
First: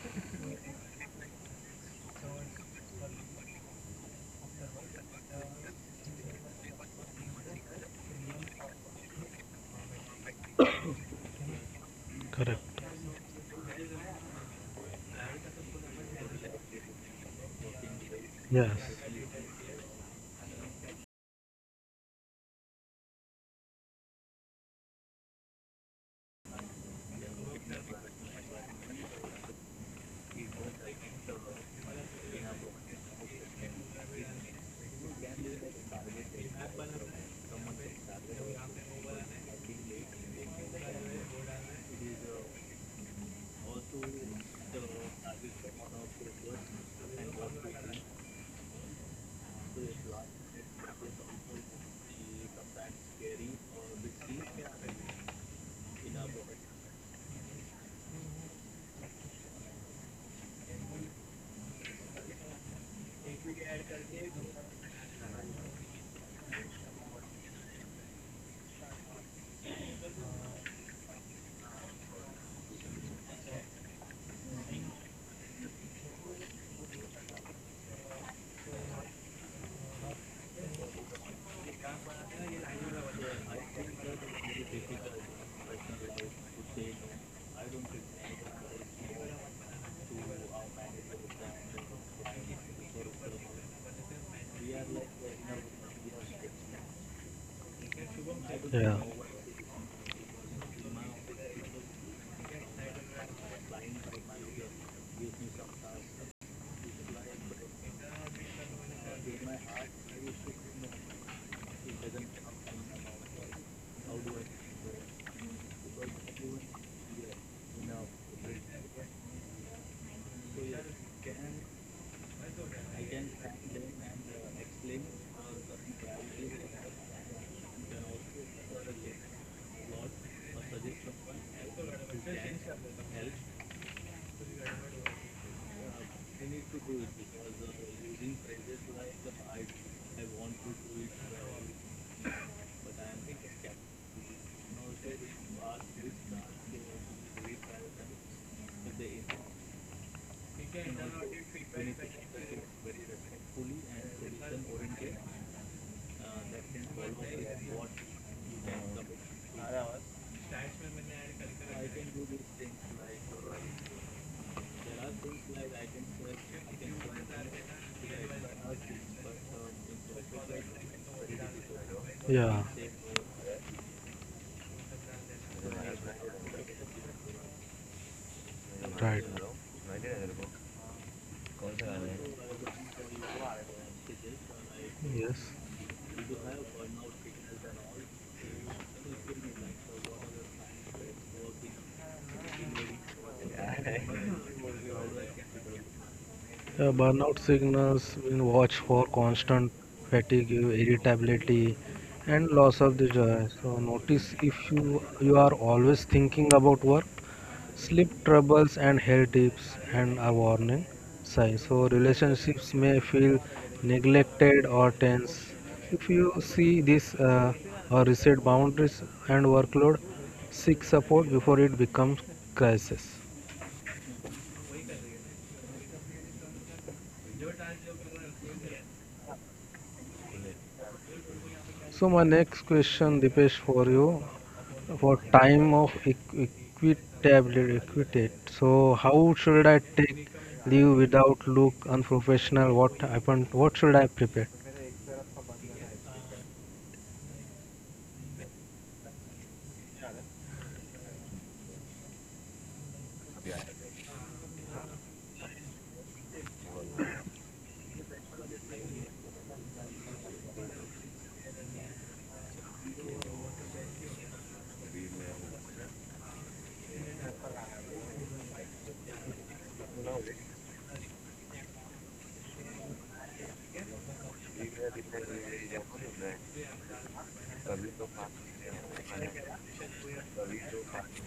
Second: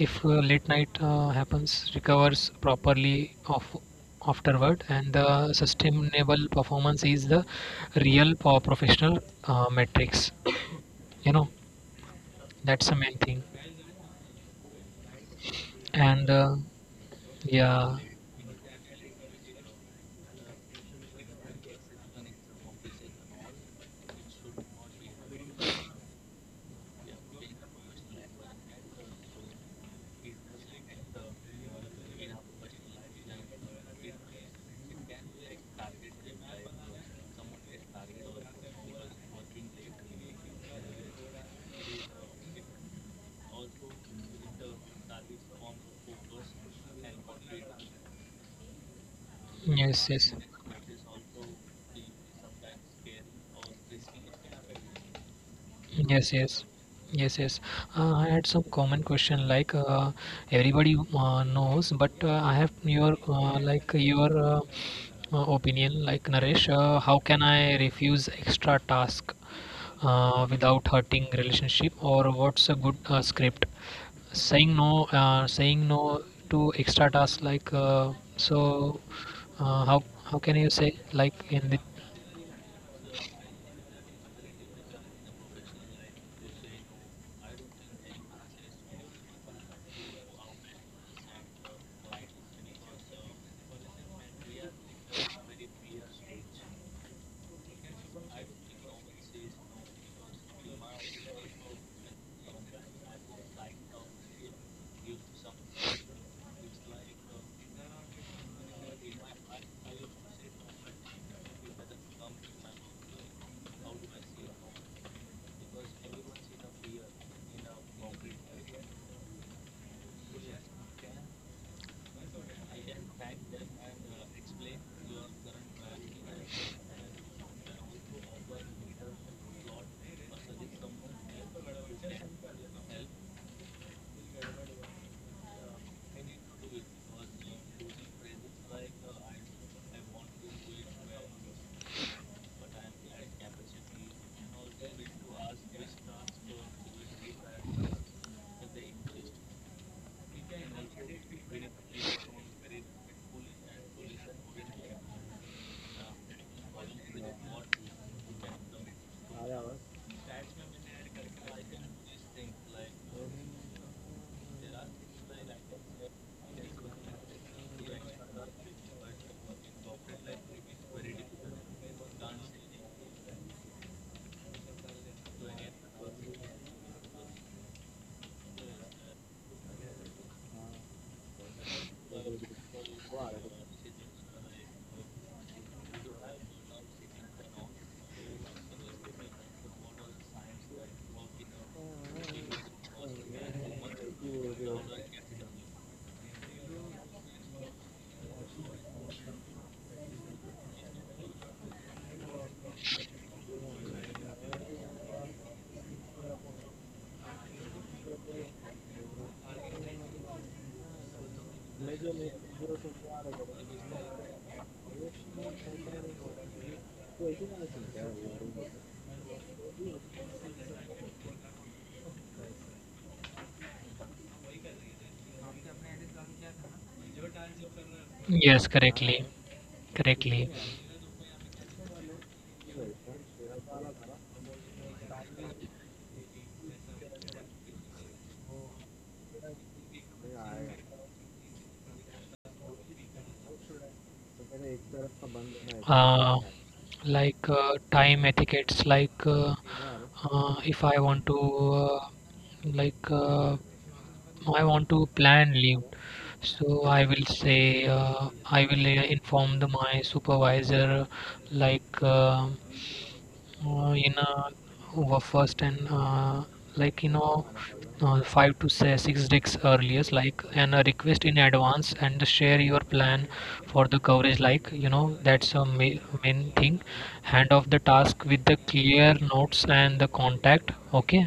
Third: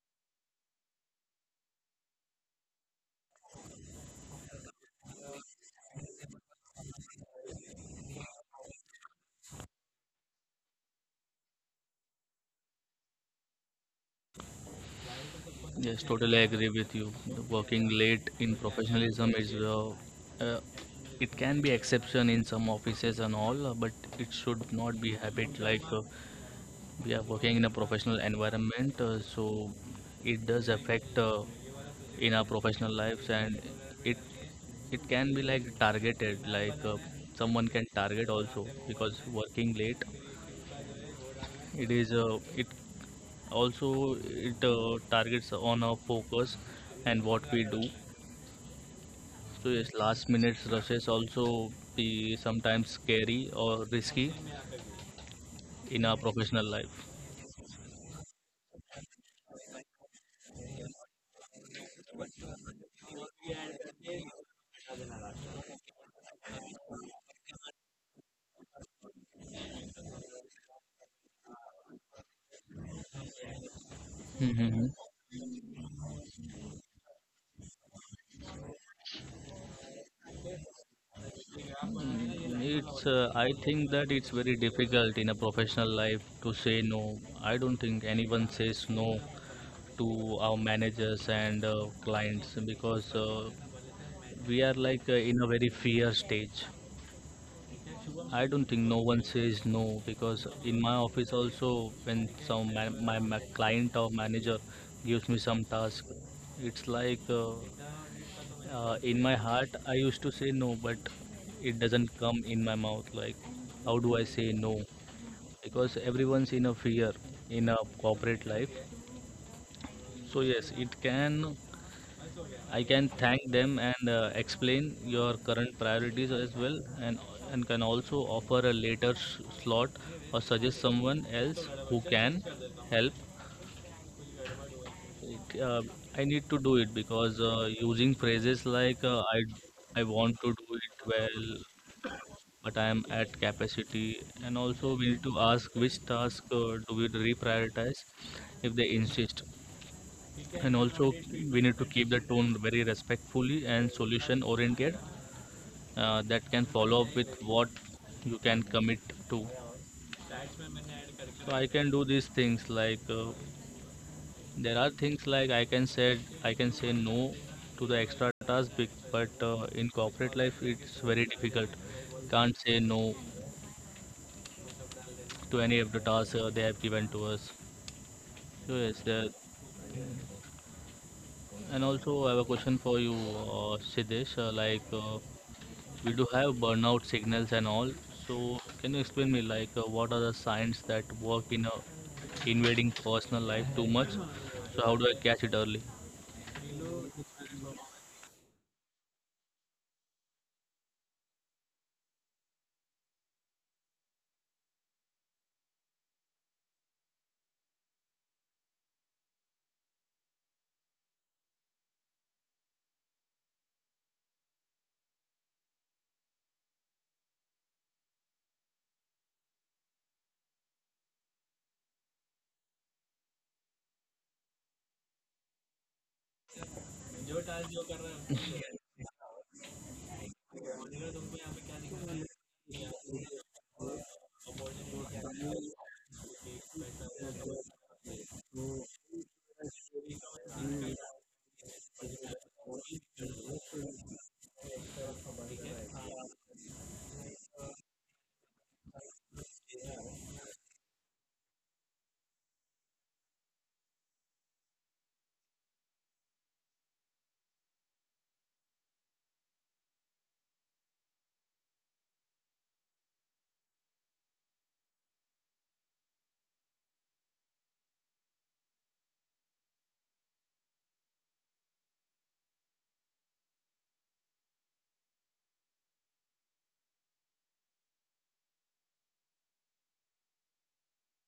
[SPEAKER 3] if late night happens, recovers properly of afterward, and the sustainable performance is the real professional metrics you know,
[SPEAKER 2] correct.
[SPEAKER 3] that's the main thing.
[SPEAKER 1] yes,
[SPEAKER 3] And
[SPEAKER 1] totally agree with you. Working
[SPEAKER 3] yeah,
[SPEAKER 1] late in
[SPEAKER 2] Yes,
[SPEAKER 1] professionalism is uh, it can be exception in some offices and all, but it should not be habit like. We are working in a professional environment, so it does affect in our professional lives, and it it can be like targeted, like someone can target also because working late, it also it targets on our focus and what we do. So yes,
[SPEAKER 3] yes,
[SPEAKER 1] last
[SPEAKER 3] yes,
[SPEAKER 1] minute rushes also be sometimes scary or risky in our
[SPEAKER 3] yes,
[SPEAKER 1] professional
[SPEAKER 3] yes,
[SPEAKER 1] life.
[SPEAKER 3] yes, yes. I had some common question like everybody knows, but I have your like your opinion, like Naresh. How can I refuse extra task without hurting relationship, or what's a good script,
[SPEAKER 1] Mm-hmm.
[SPEAKER 3] saying no to extra tasks like so how can you say like in the
[SPEAKER 1] It's, I think that it's very difficult in a professional life to say no. I don't think anyone says no to our managers and clients because we are like in a very fear stage. I don't think
[SPEAKER 2] yeah,
[SPEAKER 1] no one says no because in my office also when my client or manager gives me some task, it's like in my heart I used to say no, but it doesn't come in my mouth, like, how do I say no? Because everyone's in a fear in a corporate life. So yes it can, I can thank them and explain your current priorities as well, and can also offer a later slot or suggest someone else who can help. uh, I need to do it because using phrases like I want to do it well, but I am at capacity. And also we need to ask which task do we reprioritize if they insist. And also we need to keep the tone very respectfully and solution oriented, that can follow up with what you can commit to. So I can do these things like there are things like I can say, I can say no to the extra task but in corporate life it's very difficult. Can't
[SPEAKER 2] yeah,
[SPEAKER 1] say no to any of the tasks they have given to us. So yes
[SPEAKER 2] right.
[SPEAKER 1] the. And also, I have a question for you, Siddesh.
[SPEAKER 2] Yes,
[SPEAKER 1] We do have burnout signals and all. So, can you explain me, what are the signs that work in a invading personal life too much? So, how do I catch it early?
[SPEAKER 2] Yeah, burnout signals in watch for constant fatigue, irritability, and loss of the joy. So notice if you are always thinking about work, sleep troubles, and hair tips, and a warning sign. So relationships may feel neglected or tense. If you see this or reset boundaries and workload, seek support before it becomes crisis.
[SPEAKER 3] yes, correctly, correctly,
[SPEAKER 2] So my next question, Dipesh, for you for time of equitability, equitate. So how should I take leave without look unprofessional? What happened? What should I prepare?
[SPEAKER 3] uh, like time etiquettes like if I want to uh, like I want to plan leave. So I will say I will inform the my supervisor like in were first and like you know five to say 6 days earlier, like, and a request in advance and share your plan for the coverage, that's a ma- main thing. Hand off the task with the clear notes and the contact. Okay,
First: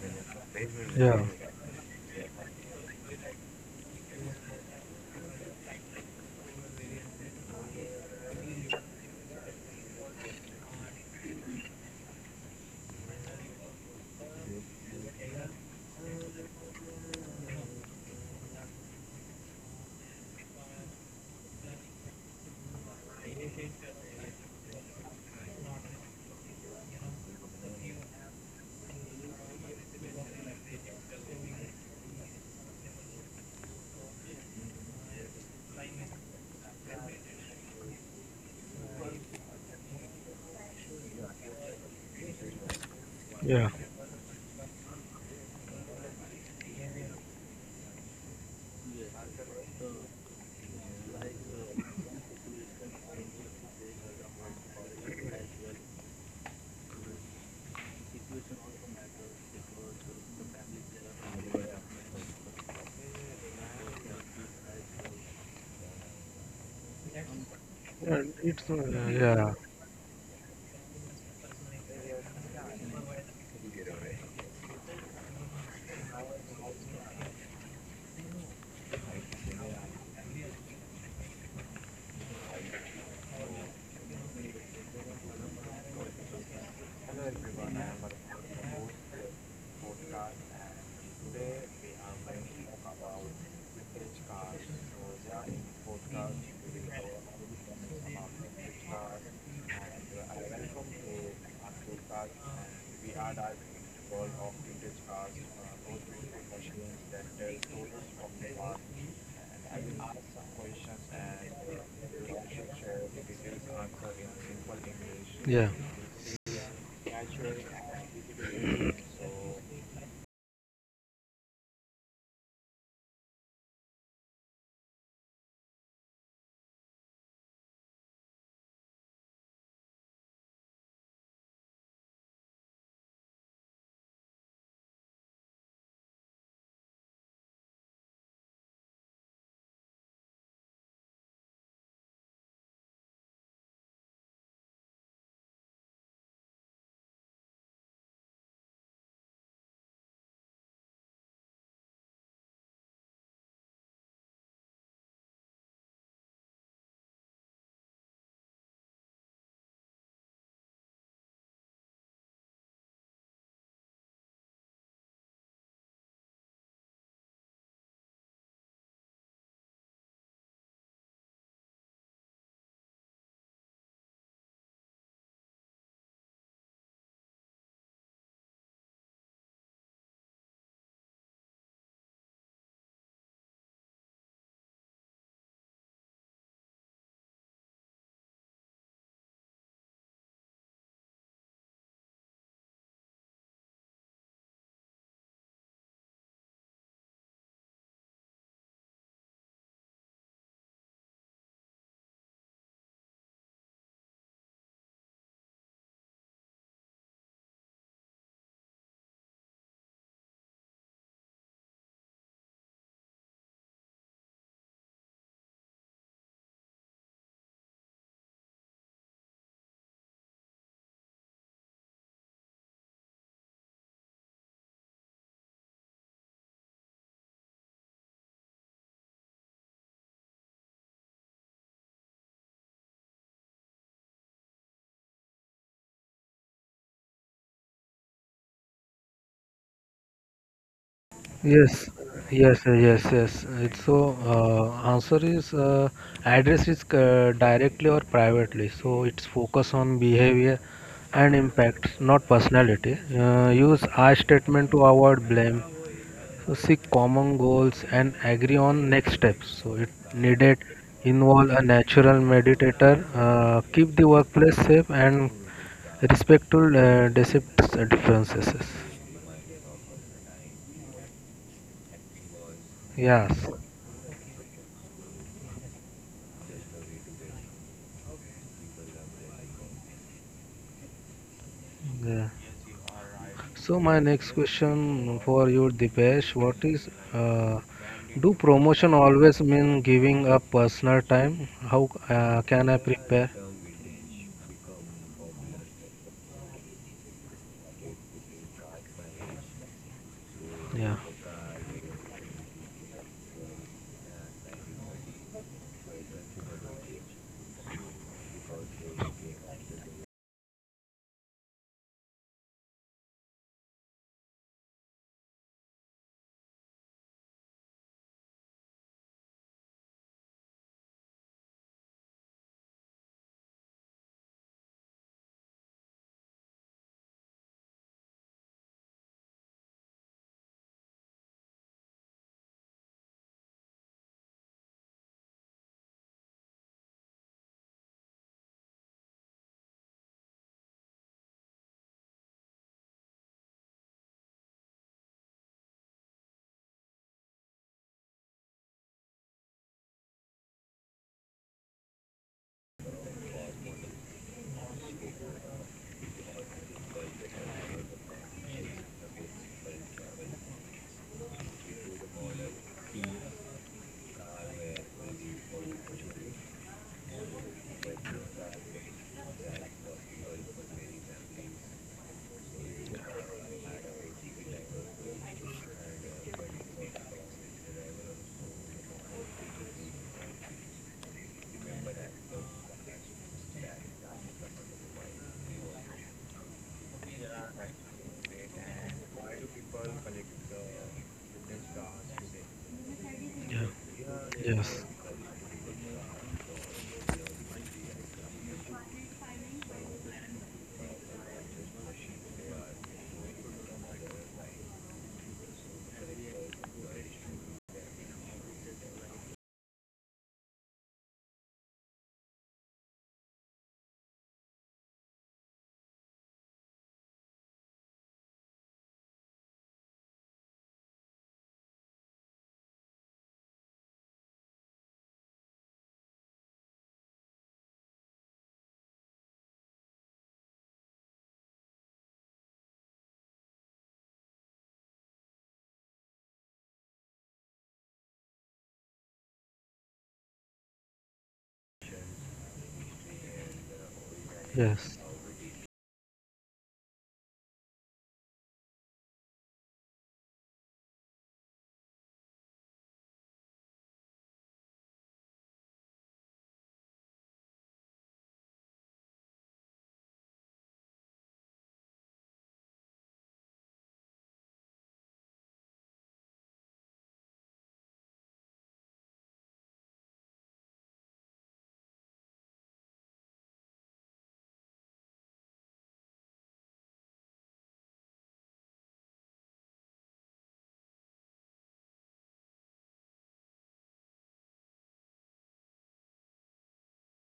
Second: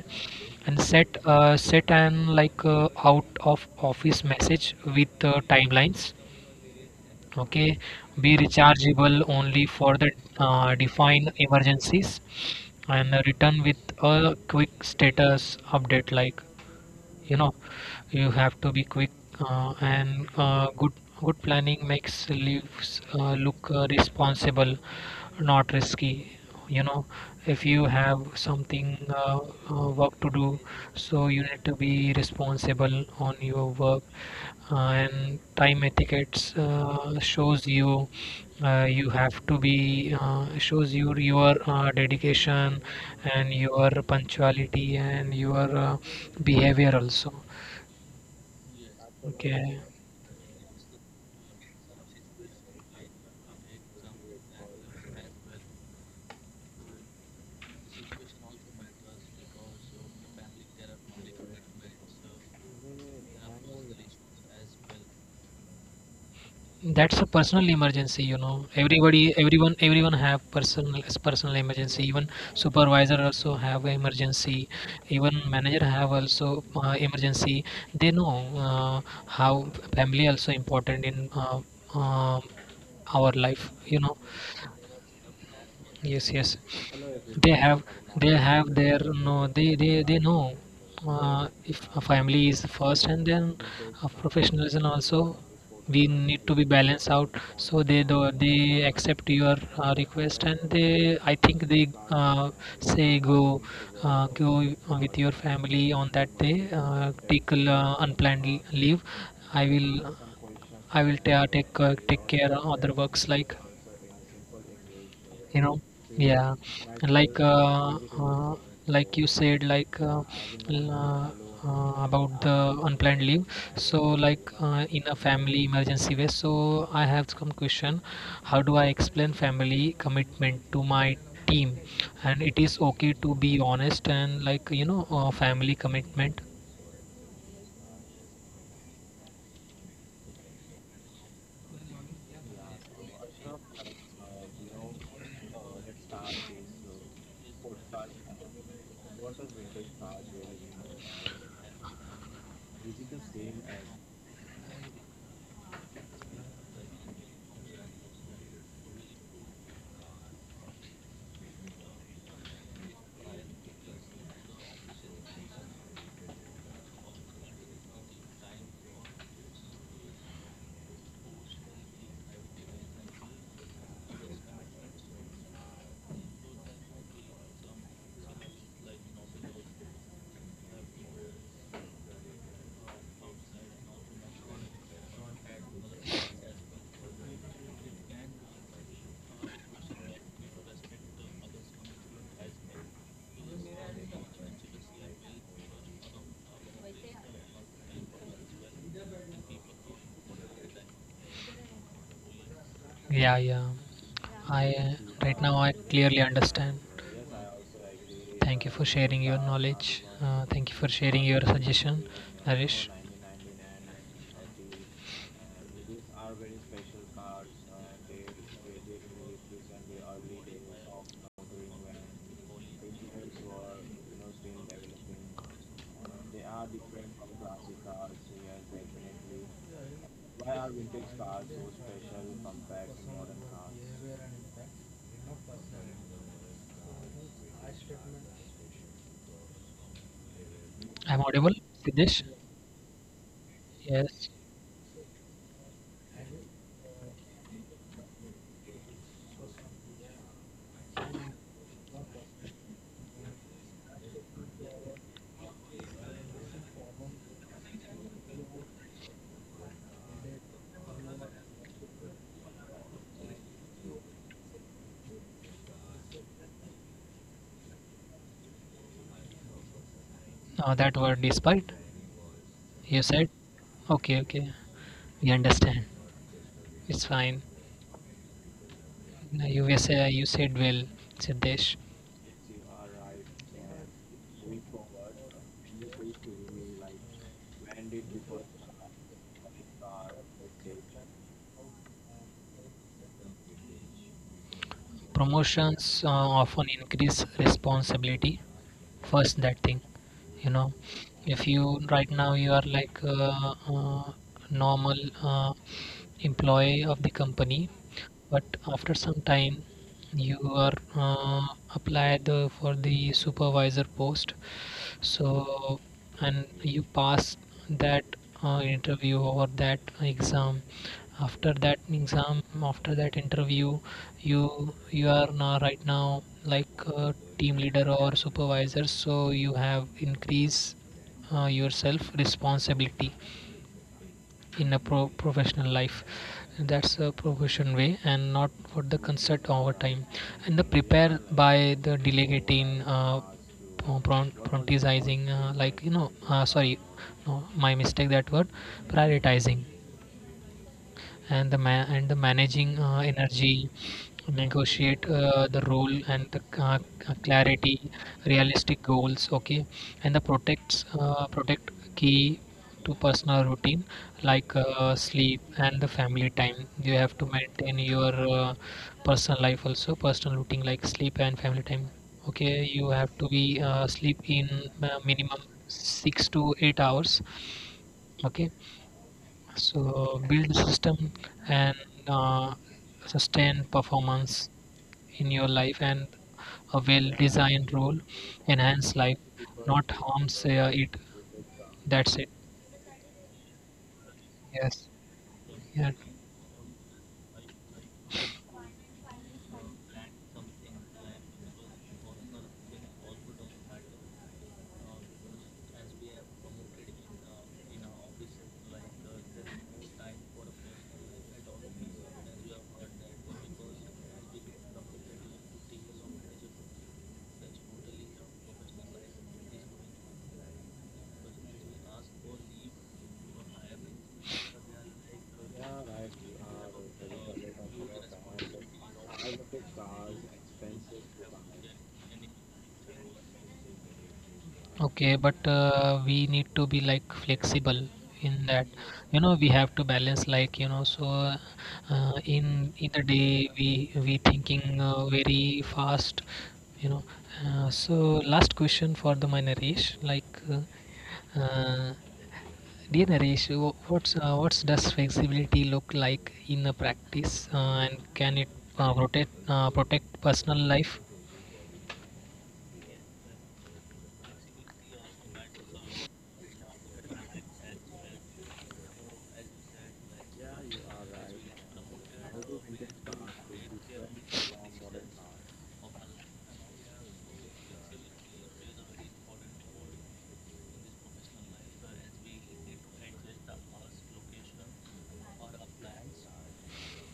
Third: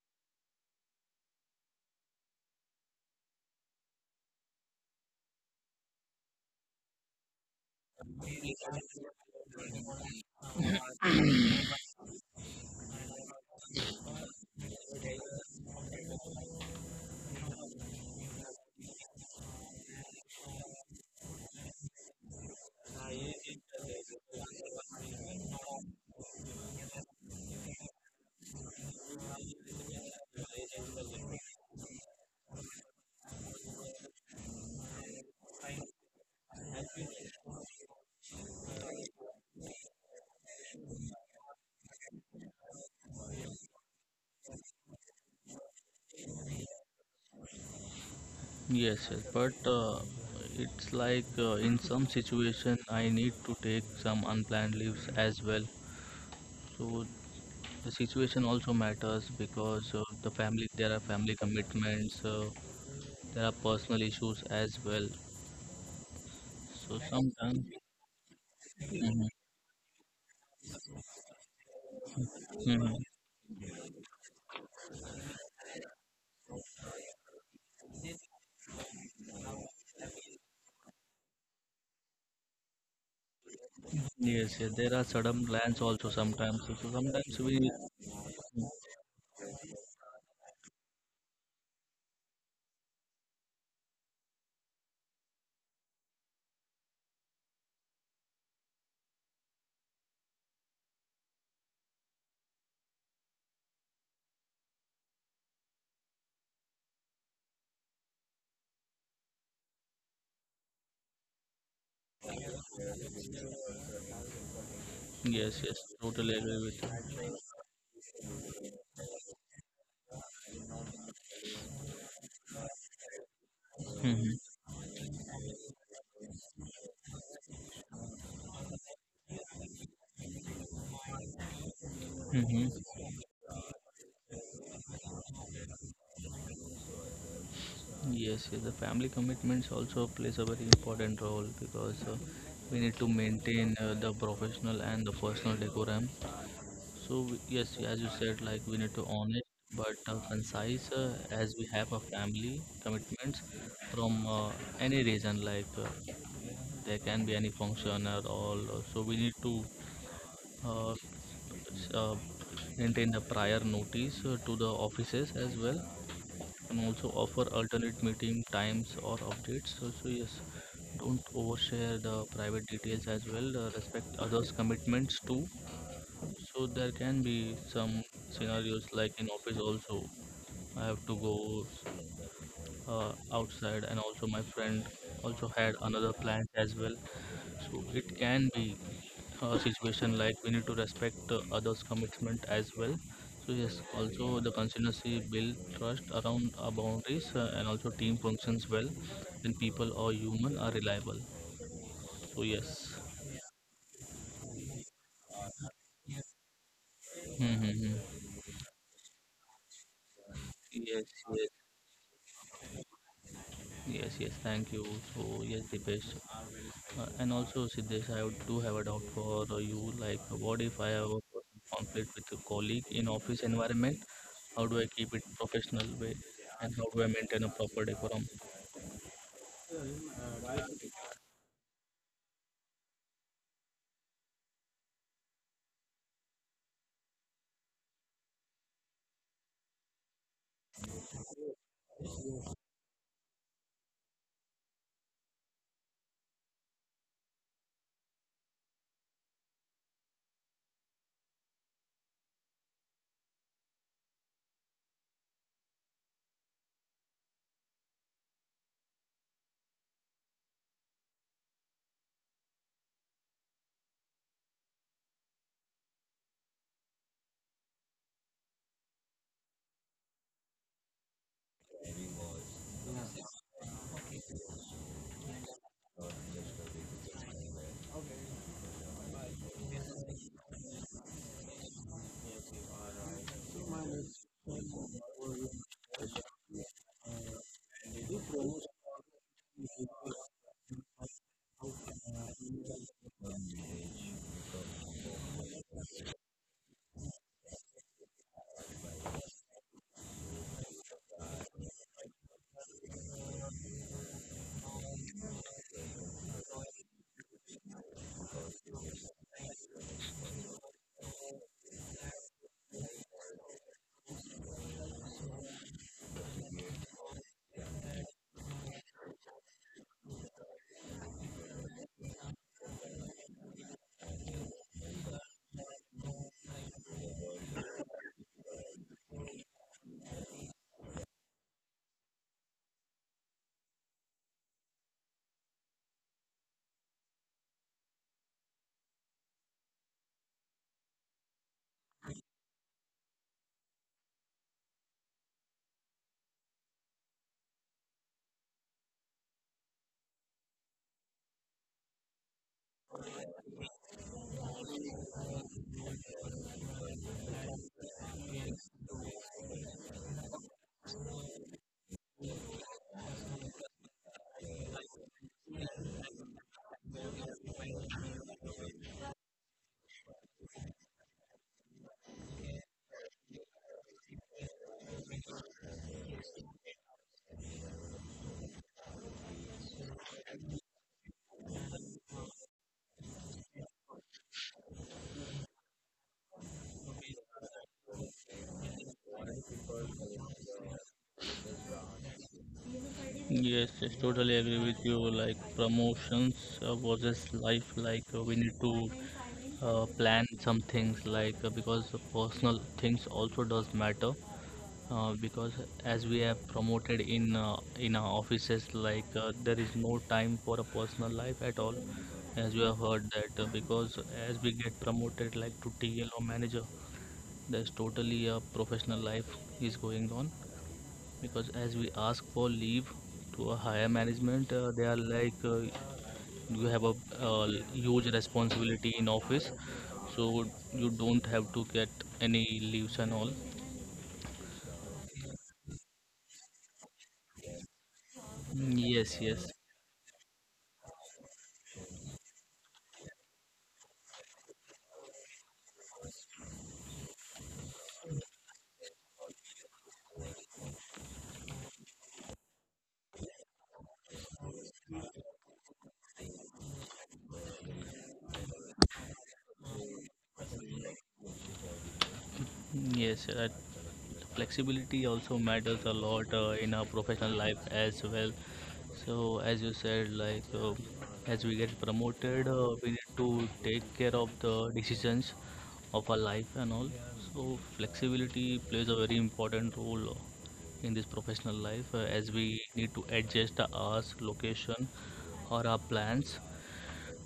[SPEAKER 3] and set
[SPEAKER 2] Yeah,
[SPEAKER 3] set an like out of office message with timelines. Okay, be rechargeable only for the defined emergencies, and return with a quick status update like, you know, you have to be quick and good, good planning makes leaves look responsible, not risky, you know. If you have something work to do, so you need to be responsible on your work uh, and time etiquettes shows you you have to be shows you your dedication and
[SPEAKER 2] yeah,
[SPEAKER 3] your punctuality and your behavior also.
[SPEAKER 1] Yes, yes. But
[SPEAKER 3] Okay.
[SPEAKER 1] it's like in some situation, I need to take some unplanned leaves as well. So the situation also matters because the family, there are family commitments, there are personal issues as well. So
[SPEAKER 3] That's a
[SPEAKER 1] sometimes,
[SPEAKER 3] personal
[SPEAKER 2] yeah.
[SPEAKER 3] emergency, you
[SPEAKER 2] It's
[SPEAKER 3] know.
[SPEAKER 1] mhm,
[SPEAKER 3] Everybody,
[SPEAKER 2] yeah,
[SPEAKER 3] everyone, everyone have personal emergency. Even
[SPEAKER 1] mhm.
[SPEAKER 3] supervisor also have a emergency. Even manager have also emergency. They know uh, how family also important in uh, our life. You know.
[SPEAKER 1] Yes, yes, there are sudden plans also
[SPEAKER 3] Yes, yes,
[SPEAKER 1] sometimes. So sometimes
[SPEAKER 3] they
[SPEAKER 1] we,
[SPEAKER 3] have, they have their, no, they, they know if a family is first, and then a professionalism also, we need to be balanced out. So they do, they accept your request, and they, I think they say go go with your family on that day, take unplanned leave. I will i will take take care of other works like,
[SPEAKER 1] yes,
[SPEAKER 2] yeah.
[SPEAKER 3] you
[SPEAKER 1] yes,
[SPEAKER 3] know.
[SPEAKER 1] totally agree
[SPEAKER 3] Yeah,
[SPEAKER 1] with you.
[SPEAKER 3] like uh, uh, like you said like l- uh, about the unplanned leave, so like
[SPEAKER 1] Mm-hmm.
[SPEAKER 3] in a family emergency way, so I have some question: how do I explain family commitment to my team, and it is
[SPEAKER 1] Mm-hmm.
[SPEAKER 3] okay to be honest, and like you know, family commitment.
[SPEAKER 1] Yes, yes, the family commitments also plays a very important role because we need to maintain the professional and the personal decorum. So yes, as you said, like we need to honest but concise, as we have a family commitments from any reason, there can be any function or all. So we need to uh, s- uh, maintain the prior notice to the offices as well, and also offer alternate meeting times or updates. So, so yes, don't overshare the private details as well. Respect others' commitments too. So there can be some scenarios like in office also. I have to go outside, and also my friend also had another plan as well. So it can be a situation like we need to respect others' commitment as well. So yes, also the consistency build trust around our boundaries and also team functions well when people or human are reliable. So yes.
[SPEAKER 3] Yeah, yeah. I right now I clearly understand.
[SPEAKER 1] Mm-hmm.
[SPEAKER 3] Thank you for sharing your knowledge. Thank you for
[SPEAKER 1] Yes,
[SPEAKER 3] sharing
[SPEAKER 1] yes.
[SPEAKER 3] your suggestion, Naresh.
[SPEAKER 1] Yes, yes, thank you. So, yes, Dipesh, and also Siddesh, I would- do have a doubt for you. What if I have a personal conflict with a colleague in office environment? How do I keep it professional way, and how do I maintain a proper decorum?
[SPEAKER 3] I'm audible,
[SPEAKER 2] Yes,
[SPEAKER 3] Siddesh?
[SPEAKER 2] yes, yes, yes. It's so
[SPEAKER 3] Yes.
[SPEAKER 2] answer is address is directly or privately. So it's focus on behavior and impact, not personality. Use I statement to avoid blame. So seek common goals and agree on next steps. So it needed involve a natural meditator. Keep the workplace safe and respectful differences.
[SPEAKER 3] That word despite you said.
[SPEAKER 2] Yes.
[SPEAKER 3] Okay, okay. We understand. It's fine. No, you were say you said well, Siddesh.
[SPEAKER 2] Yeah. So my next question for you, Dipesh, what is uh, do promotion always mean giving up personal time? How can I prepare?
[SPEAKER 3] Promotions often increase responsibility. First, that thing, you know,
[SPEAKER 2] Yeah,
[SPEAKER 3] if you right now you are like a, normal uh, employee of the company, but after some time you are applied for the supervisor post. So, and you pass that interview or that exam, after that exam, after that interview, you are now right now like a team leader or supervisor, so you have increased yourself responsibility in a professional life. That's a profession way, and not for the concert over time, and the prepare by the delegating pro- prioritizing sorry, no, my mistake, that word, prioritizing and the and the managing energy, negotiate the role and the clarity, realistic goals. Okay, and the protects protect key to personal routine like sleep and the family time. You have to maintain your personal life also, personal routine like sleep and family time. Okay, you have to be sleep in minimum 6 to 8 hours. Okay, so build system and uh, sustain performance in your life, and a well-designed role enhance life, not harms it. That's it.
[SPEAKER 2] yeah,
[SPEAKER 1] Yes, yes, totally agree with
[SPEAKER 2] yes,
[SPEAKER 1] you.
[SPEAKER 3] Yes.
[SPEAKER 1] Like
[SPEAKER 3] Yeah.
[SPEAKER 1] promotions versus life, we need to plan some things, because the personal things also does matter. Because as we have promoted in our offices there is no time for a personal life at all, as you have heard that because as we get promoted like to TL or manager, there's totally a professional life is going on. Because as we ask for leave to a higher management, they are like you have a huge responsibility in office, so you don't have to get any leaves and all.
[SPEAKER 3] Okay, but we need to be like flexible in
[SPEAKER 1] Mm,
[SPEAKER 3] that.
[SPEAKER 1] yes
[SPEAKER 3] You know,
[SPEAKER 1] yes.
[SPEAKER 3] we have to balance like, you know, so in the day we thinking
[SPEAKER 2] yes,
[SPEAKER 3] very fast, you know. So, last question for the my Naresh, like uh, dear Naresh, what's does flexibility look like in a practice, and can it protect personal life?
[SPEAKER 1] Yes, flexibility also matters a lot in our professional life as well. So, as you said, as we get promoted, we need to take care of the decisions of our life and all. So, flexibility plays a very important role in this professional life as we need to adjust our hours, location, or our plans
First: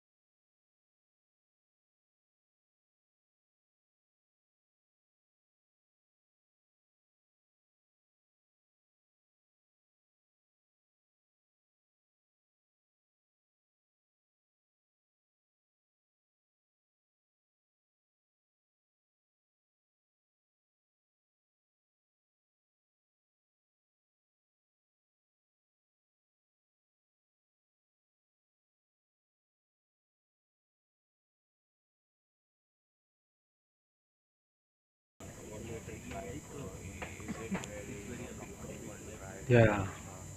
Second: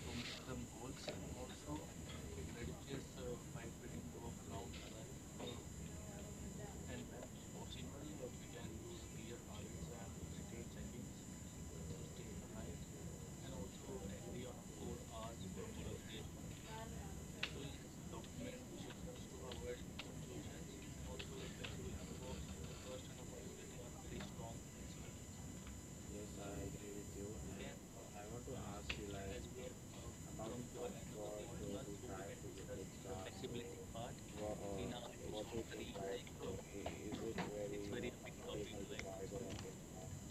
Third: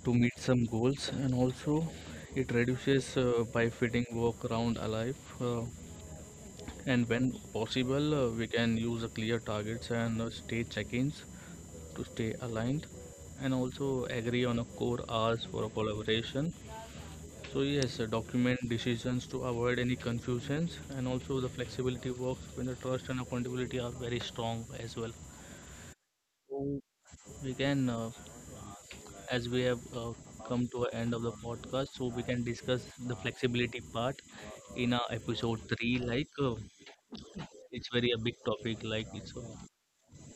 [SPEAKER 1] to meet some goals, and also it reduces by fitting work around our life. And when possible, we can use a clear targets and stay check-ins to stay aligned, and also agree on a core hours for a collaboration. So yes, document decisions to avoid any confusions, and also the flexibility works when the trust and accountability are very strong as well. So we can, as we have come to a end of the podcast, so we can discuss the flexibility part in episode three. It's very a big topic, like it's
[SPEAKER 2] yeah,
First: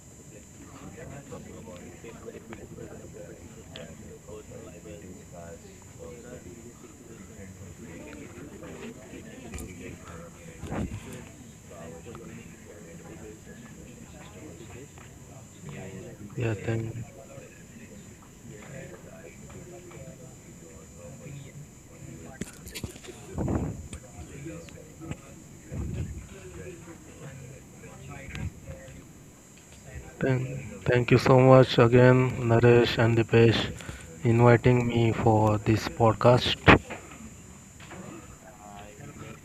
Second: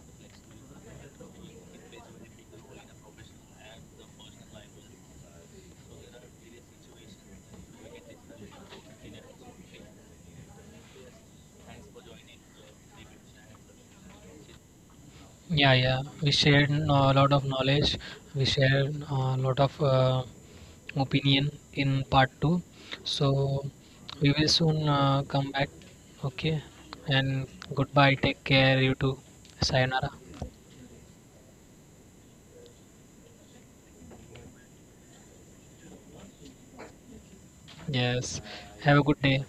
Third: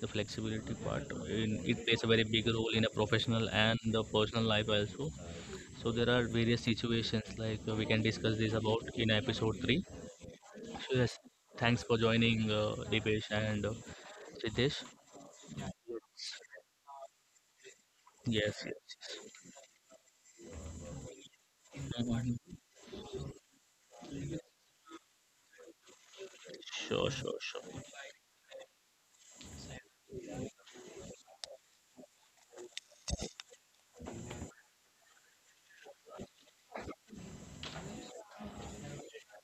[SPEAKER 1] the flexibility part in, it plays a very big role in a professional and the personal life also. So there are various situations like we can discuss this about in episode 3. So yes, thanks for joining Dipesh and Siddesh.
[SPEAKER 3] Yeah, yeah. We
[SPEAKER 2] yeah.
[SPEAKER 3] shared a lot of knowledge. We
[SPEAKER 1] Yes
[SPEAKER 3] shared
[SPEAKER 1] yes,
[SPEAKER 3] a lot of opinion
[SPEAKER 1] yes.
[SPEAKER 3] in part
[SPEAKER 1] Mhm.
[SPEAKER 3] two. So we will soon come back. Okay.
[SPEAKER 1] Sure sure
[SPEAKER 3] And
[SPEAKER 1] sure.
[SPEAKER 3] goodbye. Take care. You too. Sayonara.
[SPEAKER 2] Thank, Thank you so much again, Naresh and Dipesh, inviting me for this podcast.
[SPEAKER 3] Yes. Have a good day.